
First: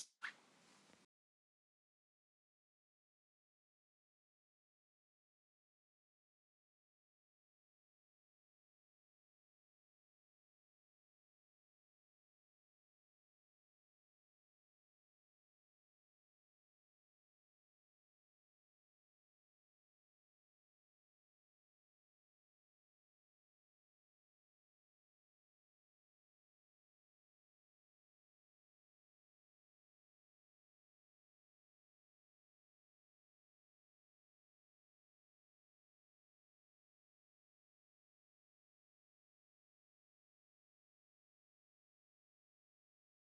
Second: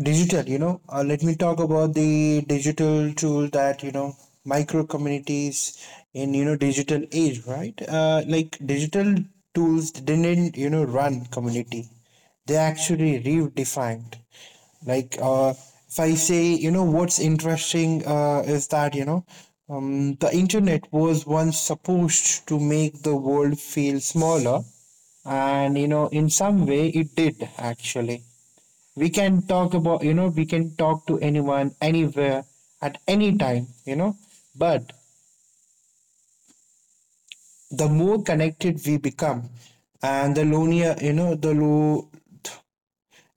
Speaker 2: digital, let me talk about the digital tool that, micro communities in, digital age, right? Like, digital tools didn't, run community, they actually redefined. like uh, if I say, what's interesting is that, the internet was once supposed to make the world feel smaller, and, in some way it did, actually. We can talk about, we can talk to anyone, anywhere, at any time. But the more connected we become, and the lonelier, you know the low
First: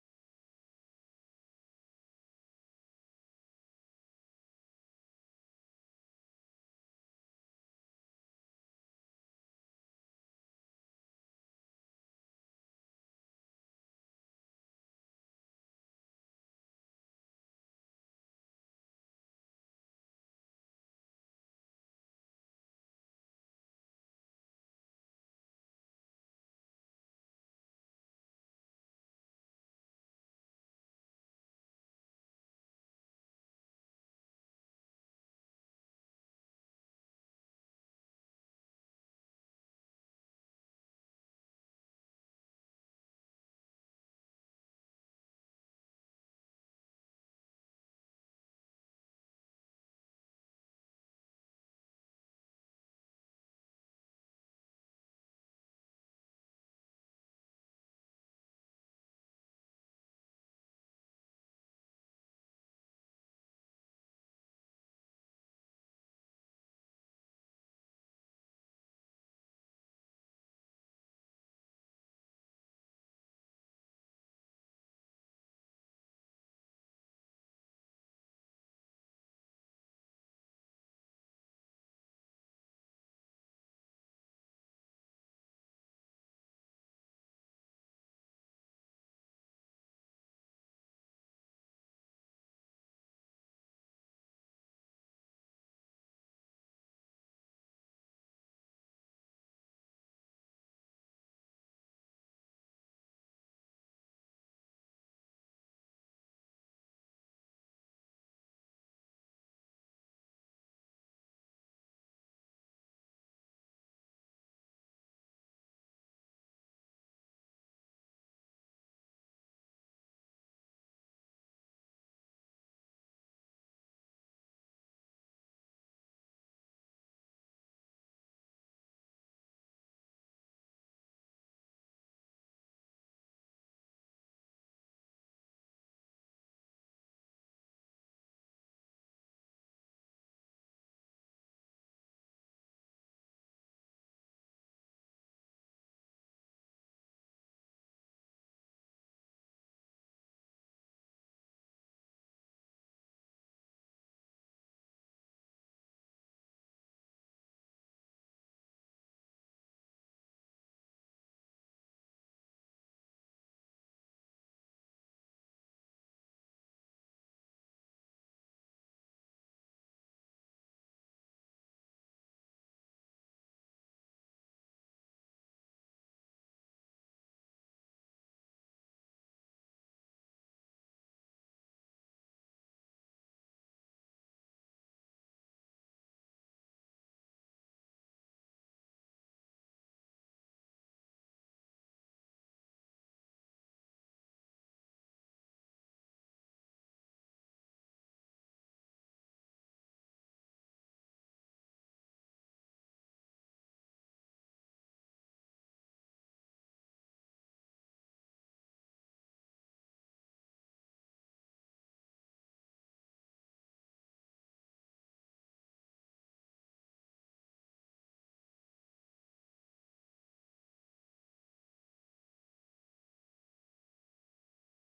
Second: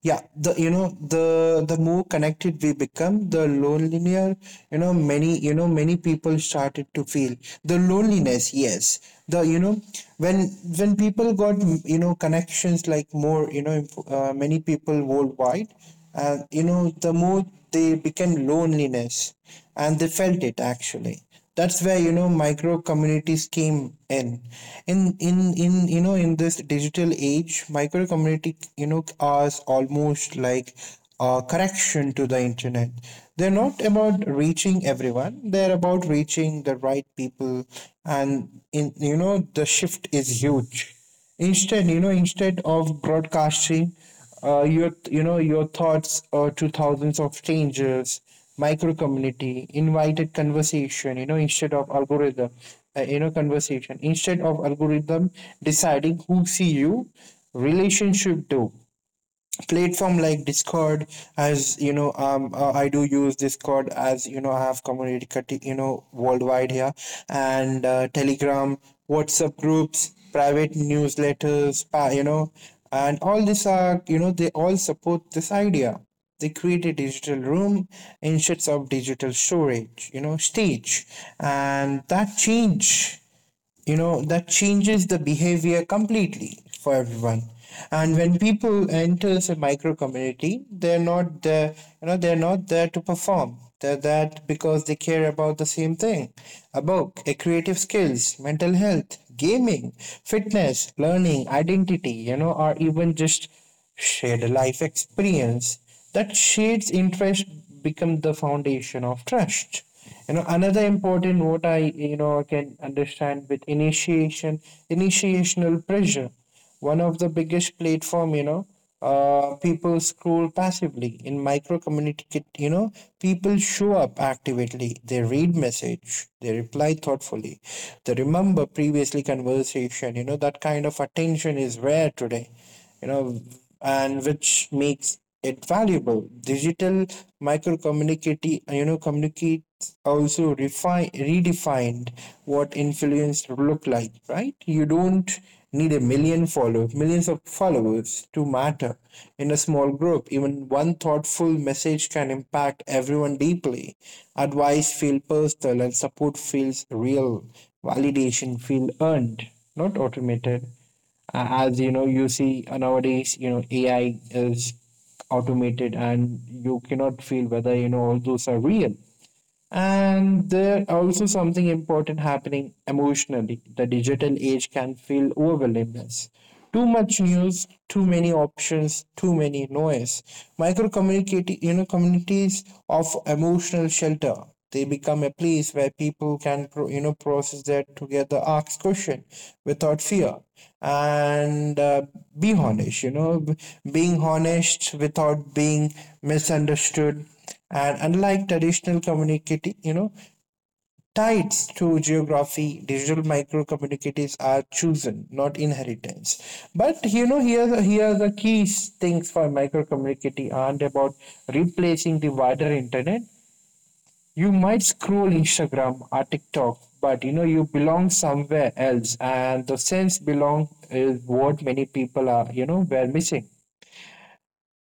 Speaker 2: yeah the you know the more connected we become, the lonelier, many people started to feel the loneliness. Yes, the, when when people got, connections like more, many people worldwide, the more they became loneliness, and they felt it actually. That's where, micro communities came in. In this digital age, micro community, are almost like a correction to the internet. They're not about reaching everyone, they're about reaching the right people. And, in you know the shift is huge. Instead of broadcasting your you know your thoughts to thousands of strangers, micro community invited conversation. Instead of algorithm, conversation instead of algorithm deciding who see you, relationship do. Platform like Discord, as you know I do use Discord, as, I have community worldwide here, and Telegram, WhatsApp groups, private newsletters, and all these are, they all support this idea. They create a digital room instead of digital storage, stage. And that change, that changes the behavior completely for everyone. And when people enter a micro community, they're not there, they're not there to perform, they're that because they care about the same thing, about creative skills, mental health, gaming, fitness, learning, identity, or even just shared life experience. That shades interest become the foundation of trust. Another important what I, can understand with initiation, initiational pressure. One of the biggest platform, people scroll passively. In micro communicate, people show up actively. They read message, they reply thoughtfully, they remember previously conversation. That kind of attention is rare today, you know, and which makes it valuable. Digital micro communicati, communicates also refine, redefined what influence look like, right? You don't need a million followers, millions of followers, to matter in a small group. Even one thoughtful message can impact everyone deeply. Advice feels personal and support feels real. Validation feels earned, not automated. As you know, you see, nowadays, AI is automated, and you cannot feel whether, all those are real. And there also something important happening emotionally. The digital age can feel overwhelming. Too much news, too many options, too many noise. Micro community, communities of emotional shelter. They become a place where people can, process their together, ask question without fear, and be honest. Being honest without being misunderstood. And unlike traditional community, tides to geography, digital micro communities are chosen, not inheritance. But, here the, here the key things for micro community aren't about replacing the wider internet. You might scroll Instagram or TikTok, but, you belong somewhere else, and the sense belong is what many people are, were missing.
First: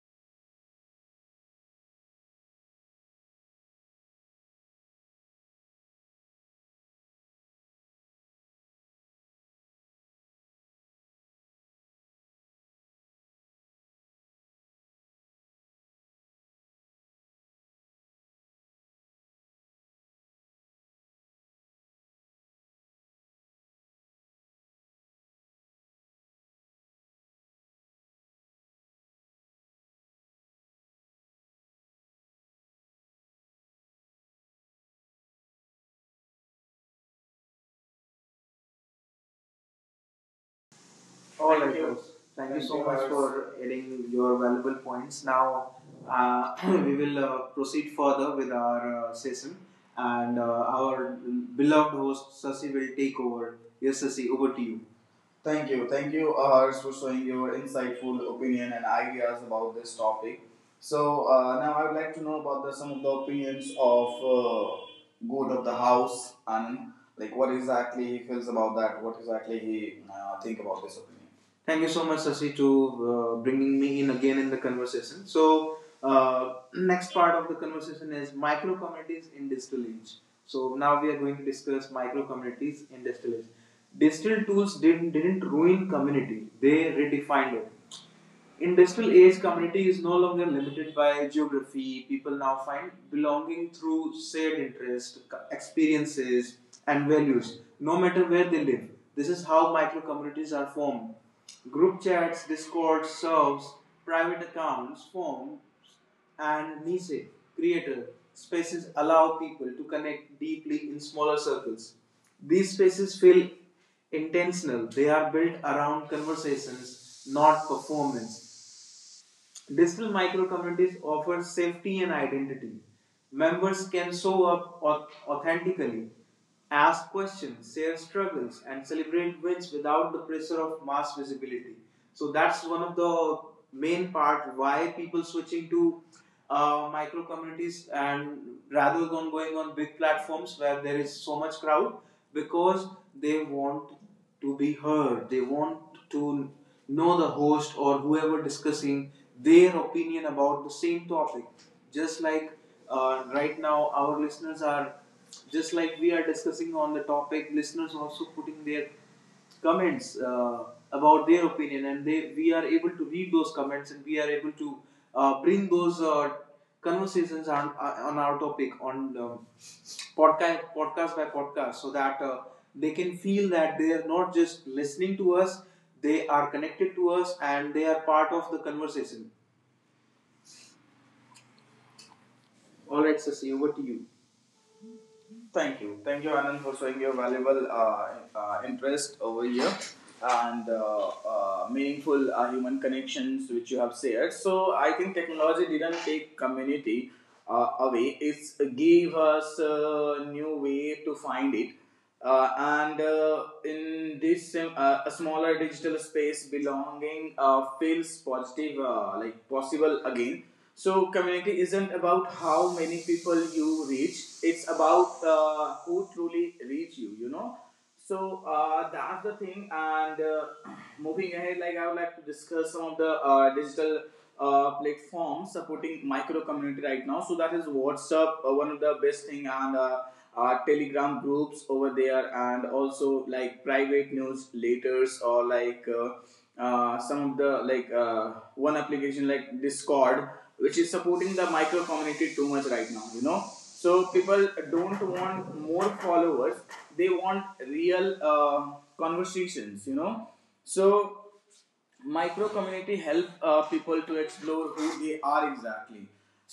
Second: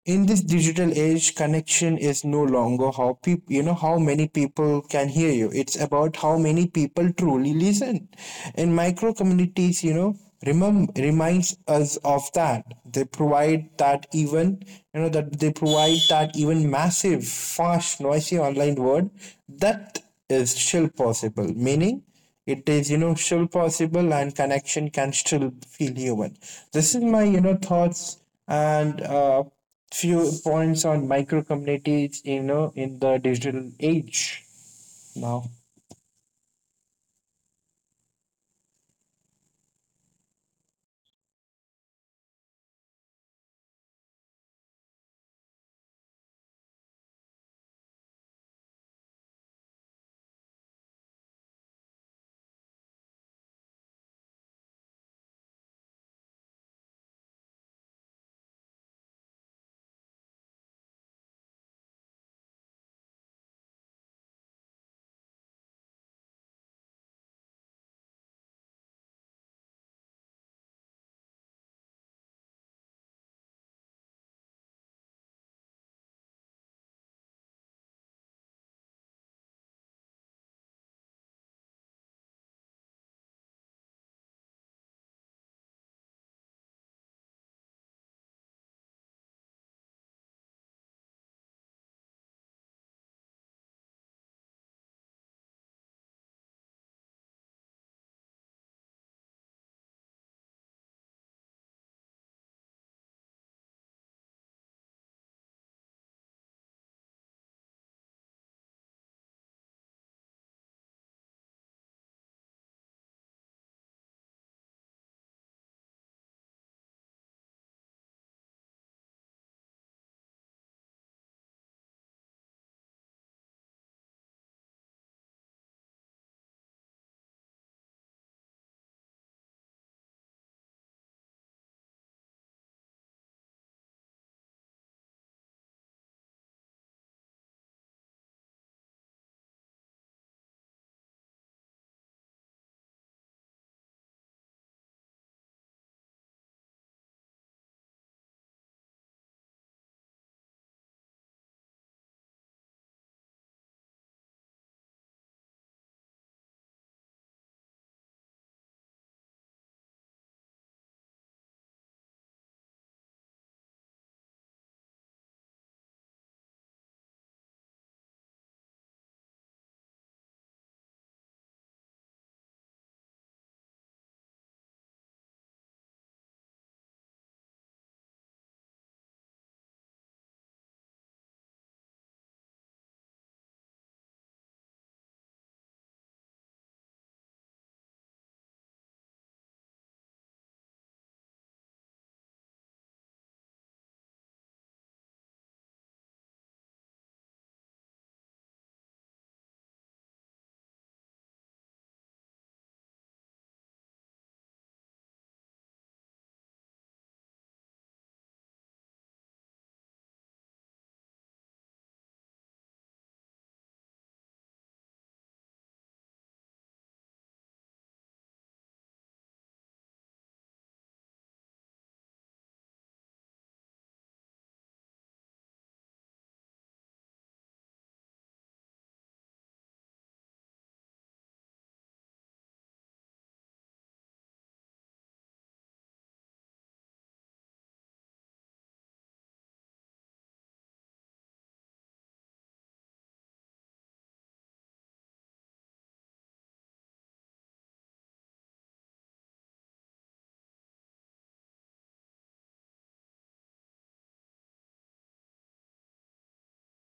Speaker 2: In this digital age, connection is no longer how people, how many people can hear you, it's about how many people truly listen. And micro communities, reminds us of that. They provide that, even, you know that they provide that, even massive, fast, noisy online world, that is still possible, meaning, it is, still possible, and connection can still feel human. This is my, thoughts and few points on micro communities, in the digital age now.
Speaker 1: All right. Thank you. Thank you so much for adding your valuable points. Now, uh, we will proceed further with our session, and our beloved host Sasi will take over. Yes, Sasi, over to you. Thank you. Thank you, Ahars, for showing your insightful opinion and ideas about this topic. So, now I would like to know about the, some of the opinions of good of the house, and like what exactly he feels about that, what exactly he think about this opinion. Thank you so much, Sasi, to bringing me in again in the conversation. So, next part of the conversation is micro communities in digital age. So now we are going to discuss micro communities in digital age. Digital tools didn't ruin community; they redefined it. Industrial age community is no longer limited by geography. People now find belonging through shared interests, experiences, and values, no matter where they live. This is how micro communities are formed. Group chats, Discord serves, private accounts form, and niche creator spaces allow people to connect deeply in smaller circles. These spaces feel intentional. They are built around conversations, not performance. Digital micro communities offer safety and identity. Members can show up authentically, ask questions, share struggles, and celebrate wins without the pressure of mass visibility. So that's one of the main part why people switching to micro communities, and rather than going on big platforms where there is so much crowd, because they want to be heard. They want to know the host or whoever discussing their opinion about the same topic. Just like right now, our listeners are just like we are discussing on the topic. Listeners also putting their comments about their opinion, and they we are able to read those comments, and we are able to bring those conversations on our topic on podcast by podcast, so that they can feel that they are not just listening to us, they are connected to us, and they are part of the conversation. All right, Sasi, over to you. Thank you. Thank you, Anand, for showing your valuable interest over here, and meaningful human connections which you have shared. So, I think technology didn't take community away, it's gave us a new way to find it. And in this a smaller digital space, belonging feels positive, like possible again. So community isn't about how many people you reach; it's about who truly reach you. You know. So that's the thing. And moving ahead, like I would like to discuss some of the digital platforms supporting micro community right now. So that is WhatsApp, one of the best thing, and telegram groups over there, and also like private newsletters or like some of the like one application like Discord, which is supporting the micro community too much right now, you know. So people don't want more followers, they want real conversations, you know. So micro community help people to explore who they are exactly.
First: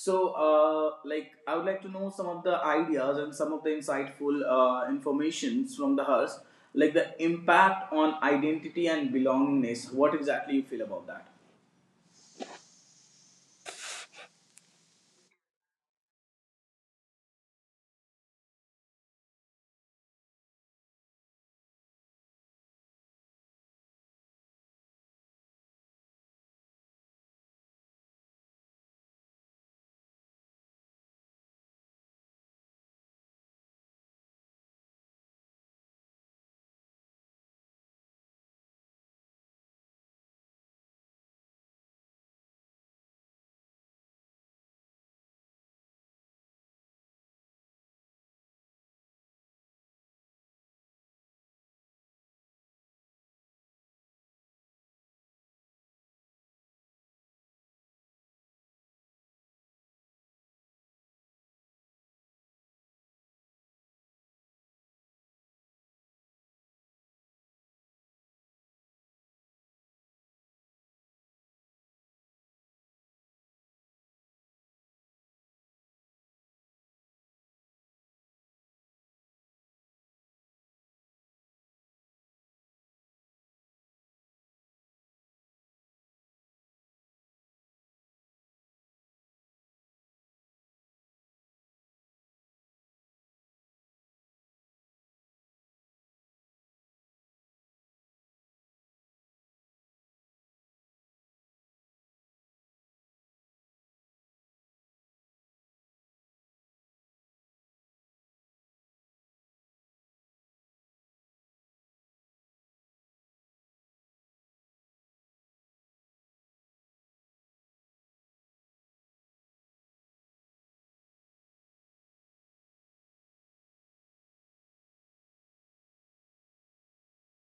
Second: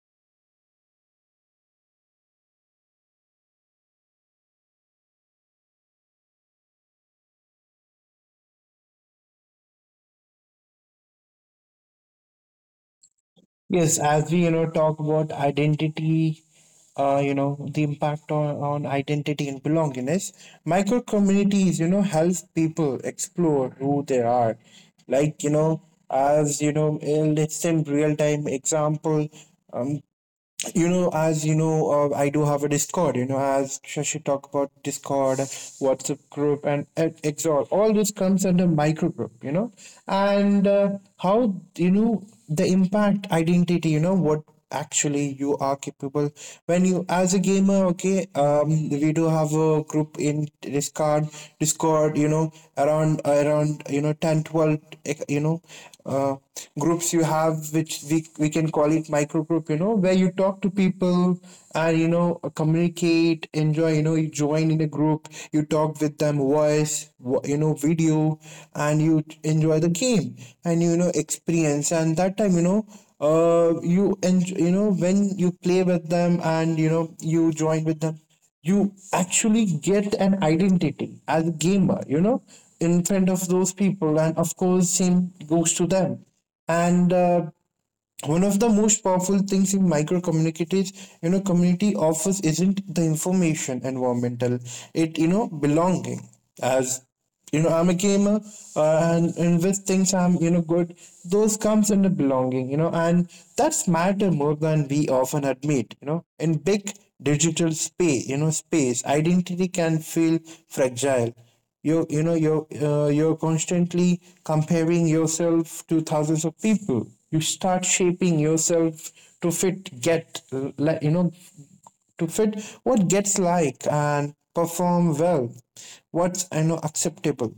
Speaker 1: So like I would like to know some of the ideas and some of the insightful informations from the hers, like the impact on identity and belongingness, what exactly you feel about that.
Speaker 2: Yes, as we, talk about identity, the impact on identity and belongingness. Micro communities, help people explore who they are. Like, as you know, let's say in real time example. um, as you know, I do have a Discord, you know, as Shashi talked about. Discord, WhatsApp group, and exhort, all this comes under micro group. And how, the impact identity, what actually you are capable. When you as a gamer, okay, we do have a group in Discord. Discord, around around, 10-12, eh, you know uh, groups you have which we can call it micro group. Where you talk to people and, communicate, enjoy, you join in a group, you talk with them, voice, video, and you enjoy the game and, experience. And that time, you know you and you know when you play with them and, you join with them, you actually get an identity as a gamer, you know, in front of those people. And of course, same goes to them. And one of the most powerful things in micro communities, you know, community offers, isn't the information environmental, it, you know, belonging. As, I'm a gamer, and with things I'm, good, those comes under belonging. And that's matter more than we often admit. In big digital space, space identity can feel fragile. You know you're You're constantly comparing yourself to thousands of people. You start shaping yourself to fit, get, to fit what gets like and perform well, what's, acceptable.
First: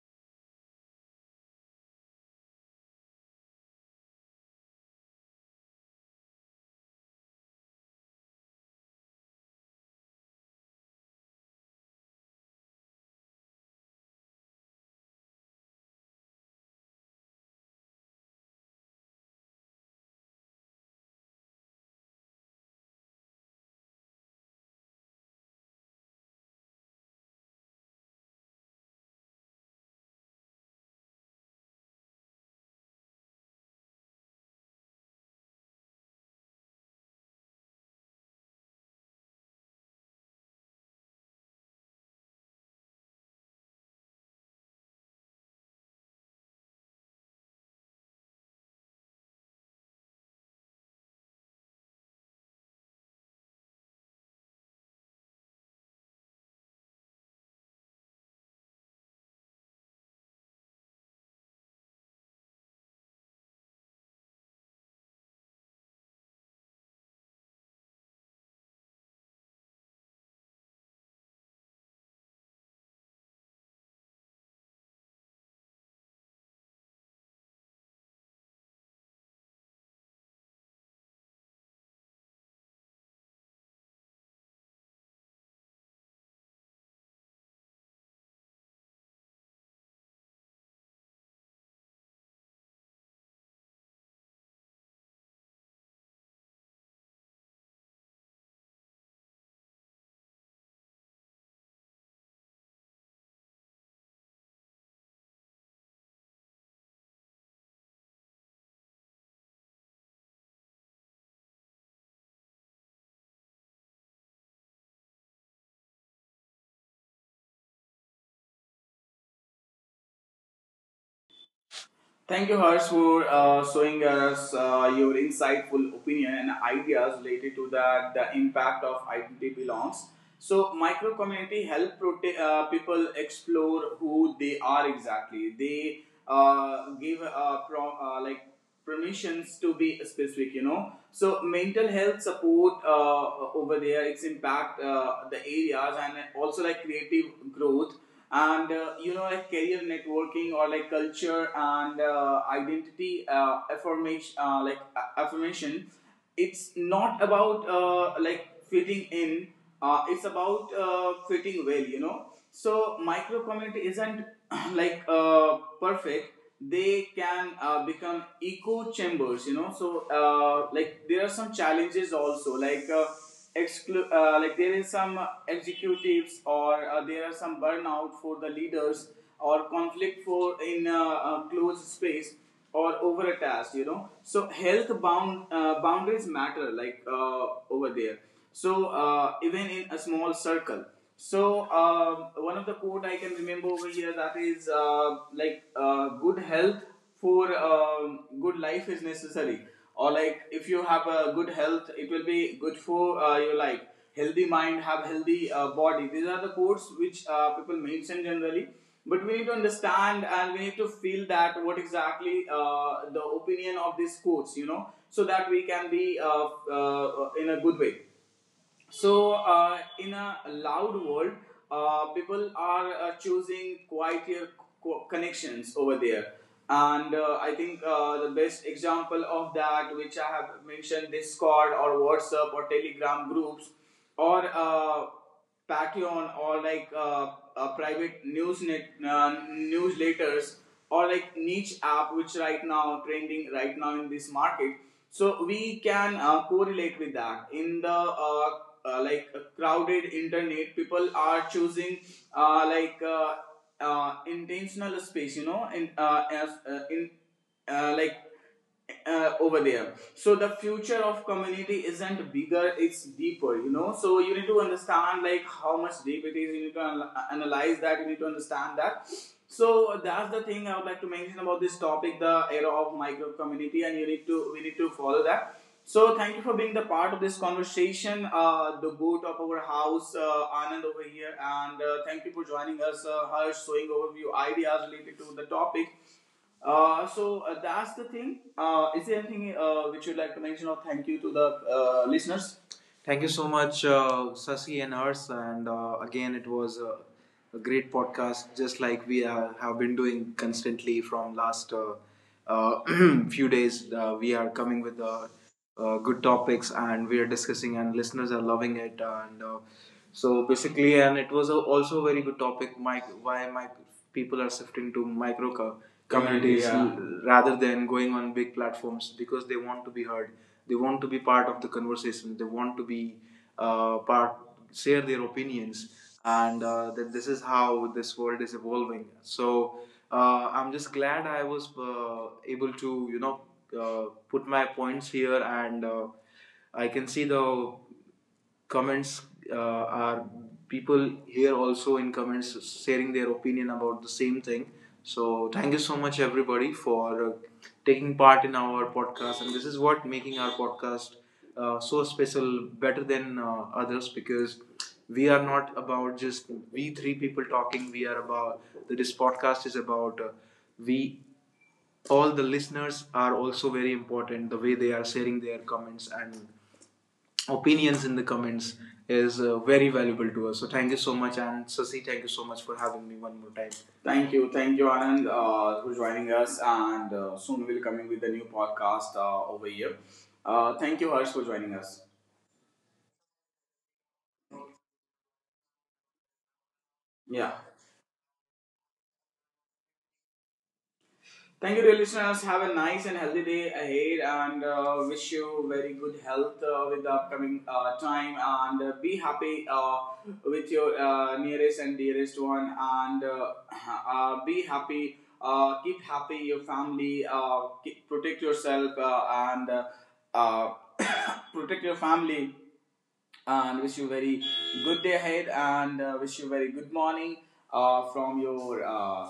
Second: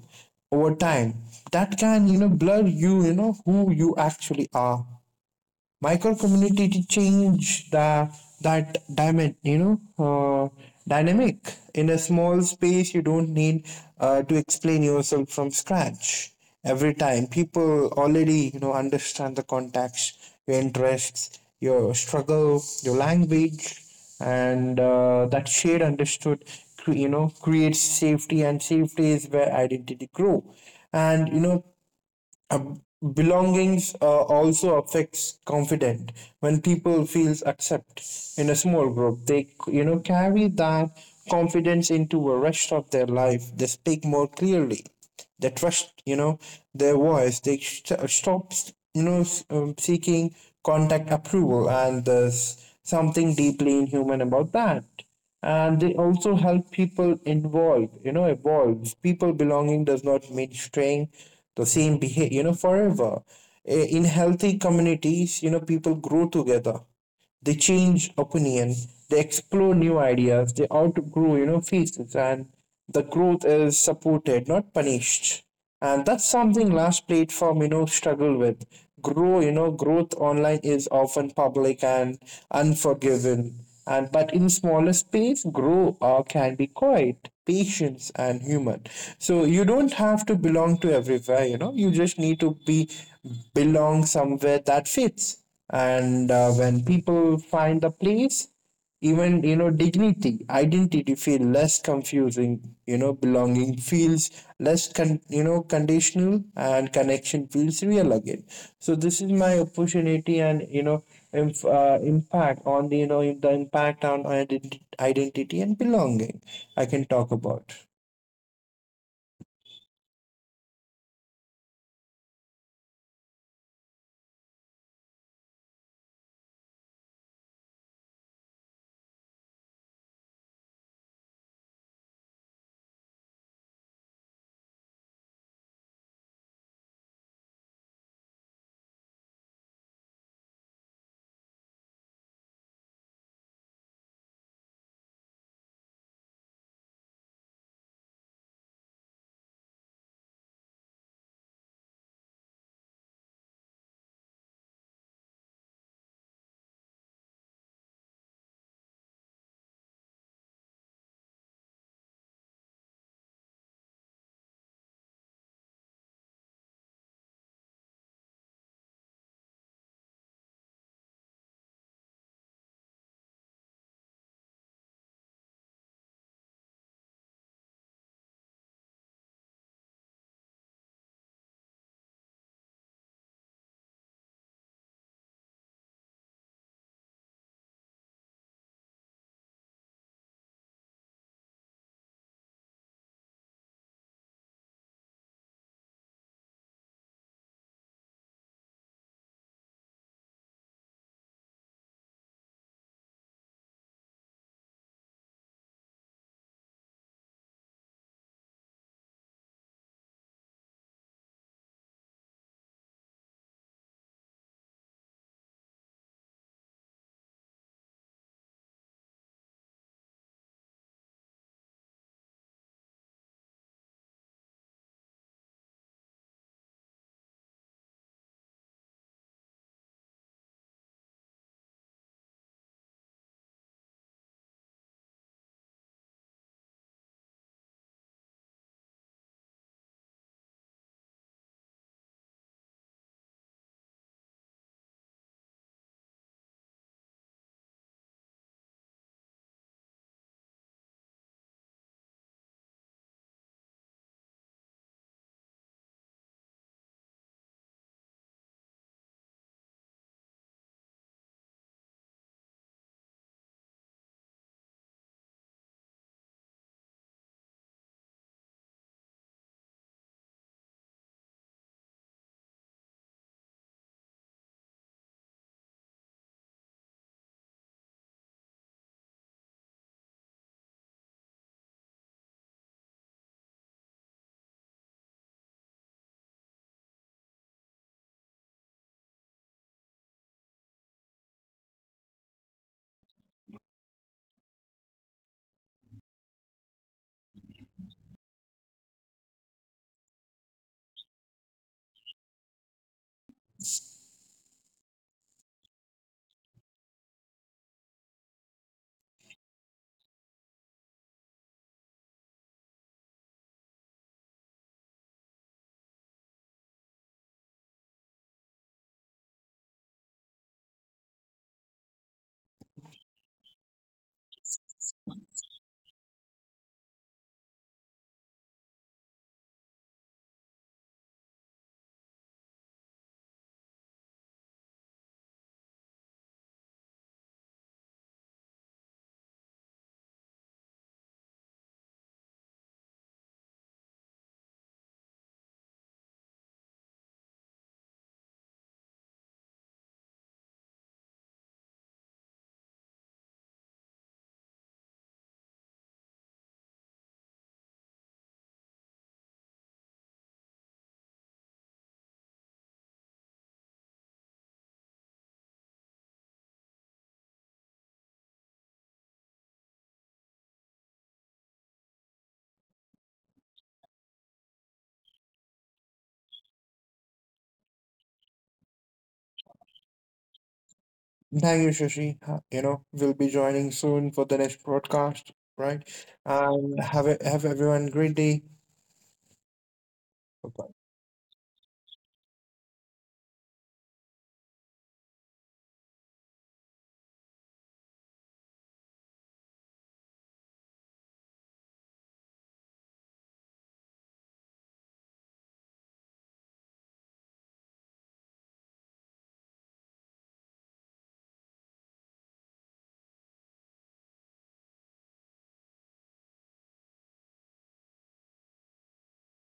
Speaker 2: Over time that can, blur you, you know who you actually are. Micro community to change the, that diamond, uh, dynamic. In a small space, you don't need to explain yourself from scratch every time. People already, understand the context, your interests, your struggle, your language, and that shared understood creates safety, and safety is where identity grow. And, uh, belongings also affects confident. When people feels accept in a small group, they, carry that confidence into the rest of their life. They speak more clearly, they trust, their voice, they stop, seeking contact approval. And there's something deeply inhuman about that. And they also help people involve, evolve people. Belonging does not mean staying the same behavior, forever. In healthy communities, people grow together. They change opinion, they explore new ideas, they outgrow, phases, and the growth is supported, not punished. And that's something large platform, struggle with. Grow, growth online is often public and unforgiven. And but in smaller space, grow can be quiet, patience, and human. So you don't have to belong to everywhere, you just need to be belong somewhere that fits. And when people find a place, even, dignity, identity feel less confusing. Belonging feels less conditional, and connection feels real again. So this is my opportunity, and, impact on the, the impact on identity and belonging I can talk about.
Speaker 1: Thank you, Harsh, for showing us your insightful opinion and ideas related to the impact of identity belongs. So, micro community help people explore who they are exactly. They give like permissions to be specific, you know. So mental health support over there its impact the areas, and also like creative growth, and you know, like career networking, or like culture and identity affirmation. It's not about like fitting in, it's about fitting well, you know. So micro community isn't perfect, they can become echo chambers, you know. So like there are some challenges also, like like there is some executives, or there are some burnout for the leaders, or conflict for in a closed space, or over a task, you know. So health boundaries matter, like over there. So even in a small circle. So one of the quote I can remember over here, that is like good health for good life is necessary, or like if you have a good health it will be good for your life. Healthy mind have healthy body, these are the quotes which people mention generally. But we need to understand, and we need to feel that what exactly the opinion of these quotes, you know, so that we can be in a good way. So, in a loud world, people are choosing quieter connections over there. And I think the best example of that, which I have mentioned, Discord or WhatsApp or Telegram groups, or Patreon, or like newsletters, or like niche app which right now trending right now in this market. So we can correlate with that in the like crowded internet, people are choosing uh, like uh, intentional space, you know, in as in like over there. So the future of community isn't bigger; it's deeper. You know, so you need to understand like how much deep it is. You need to analyze that. You need to understand that. So that's the thing I would like to mention about this topic: the era of micro community, and you need to we need to follow that. So thank you for being the part of this conversation. The goat of our house, Anand over here, and thank you for joining us, Harsh, showing overview ideas related to the topic. That's the thing. Is there anything which you'd like to mention, or thank you to the listeners? Thank you so much, Sasi and Hers. And again, it was a great podcast, just like we have been doing constantly from last uh, few days. We are coming with good topics, and we are discussing, and listeners are loving it. And so basically, and it was a, also a very good topic. My why my people are shifting to communities. Yeah. Rather than going on big platforms, because they want to be heard, they want to be part of the conversation, they want to be part, share their opinions. And that this is how this world is evolving. So I'm just glad I was able to, you know, uh, put my points here. And I can see the comments uh, are people here also in comments sharing their opinion about the same thing. So thank you so much everybody for taking part in our podcast, and this is what making our podcast so special, better than others, because we are not about just we three people talking. We are about, this podcast is about we, all the listeners are also very important, the way they are sharing their comments and opinions in the comments is very valuable to us. So thank you so much, and Sasi, thank you so much for having me one more time. Thank you, Anand, for joining us, and soon we'll coming with a new podcast over here. Thank you, Harsh,
Speaker 2: Thank you,
Speaker 1: for joining
Speaker 2: Shashi.
Speaker 1: us.
Speaker 2: We'll be joining soon for the next broadcast, right? And have a, have
Speaker 1: Yeah.
Speaker 2: everyone great day. Bye.
Speaker 1: Thank you, dear listeners. Have a nice and healthy day ahead, and wish you very good health with the upcoming time. And be happy with your nearest and dearest one, and be happy. Keep happy your family. Keep, protect yourself, and uh, protect your family. And wish you very good day ahead, and wish you very good morning from your.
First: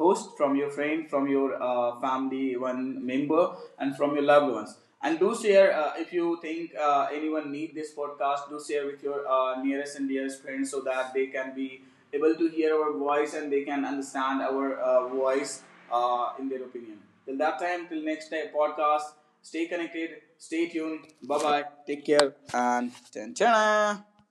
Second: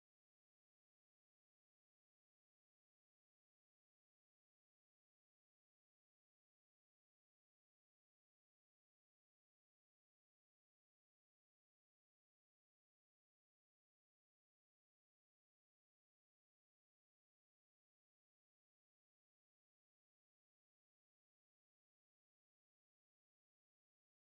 Speaker 1: Host, from your friend, from your family, one member, and from your loved ones. And do share if you think anyone need this podcast. Do share with your nearest and dearest friends, so that they can be able to hear our voice, and they can understand our voice in their opinion. Till that time, till next time podcast. Stay connected. Stay tuned. Bye bye. Take care and chan chana.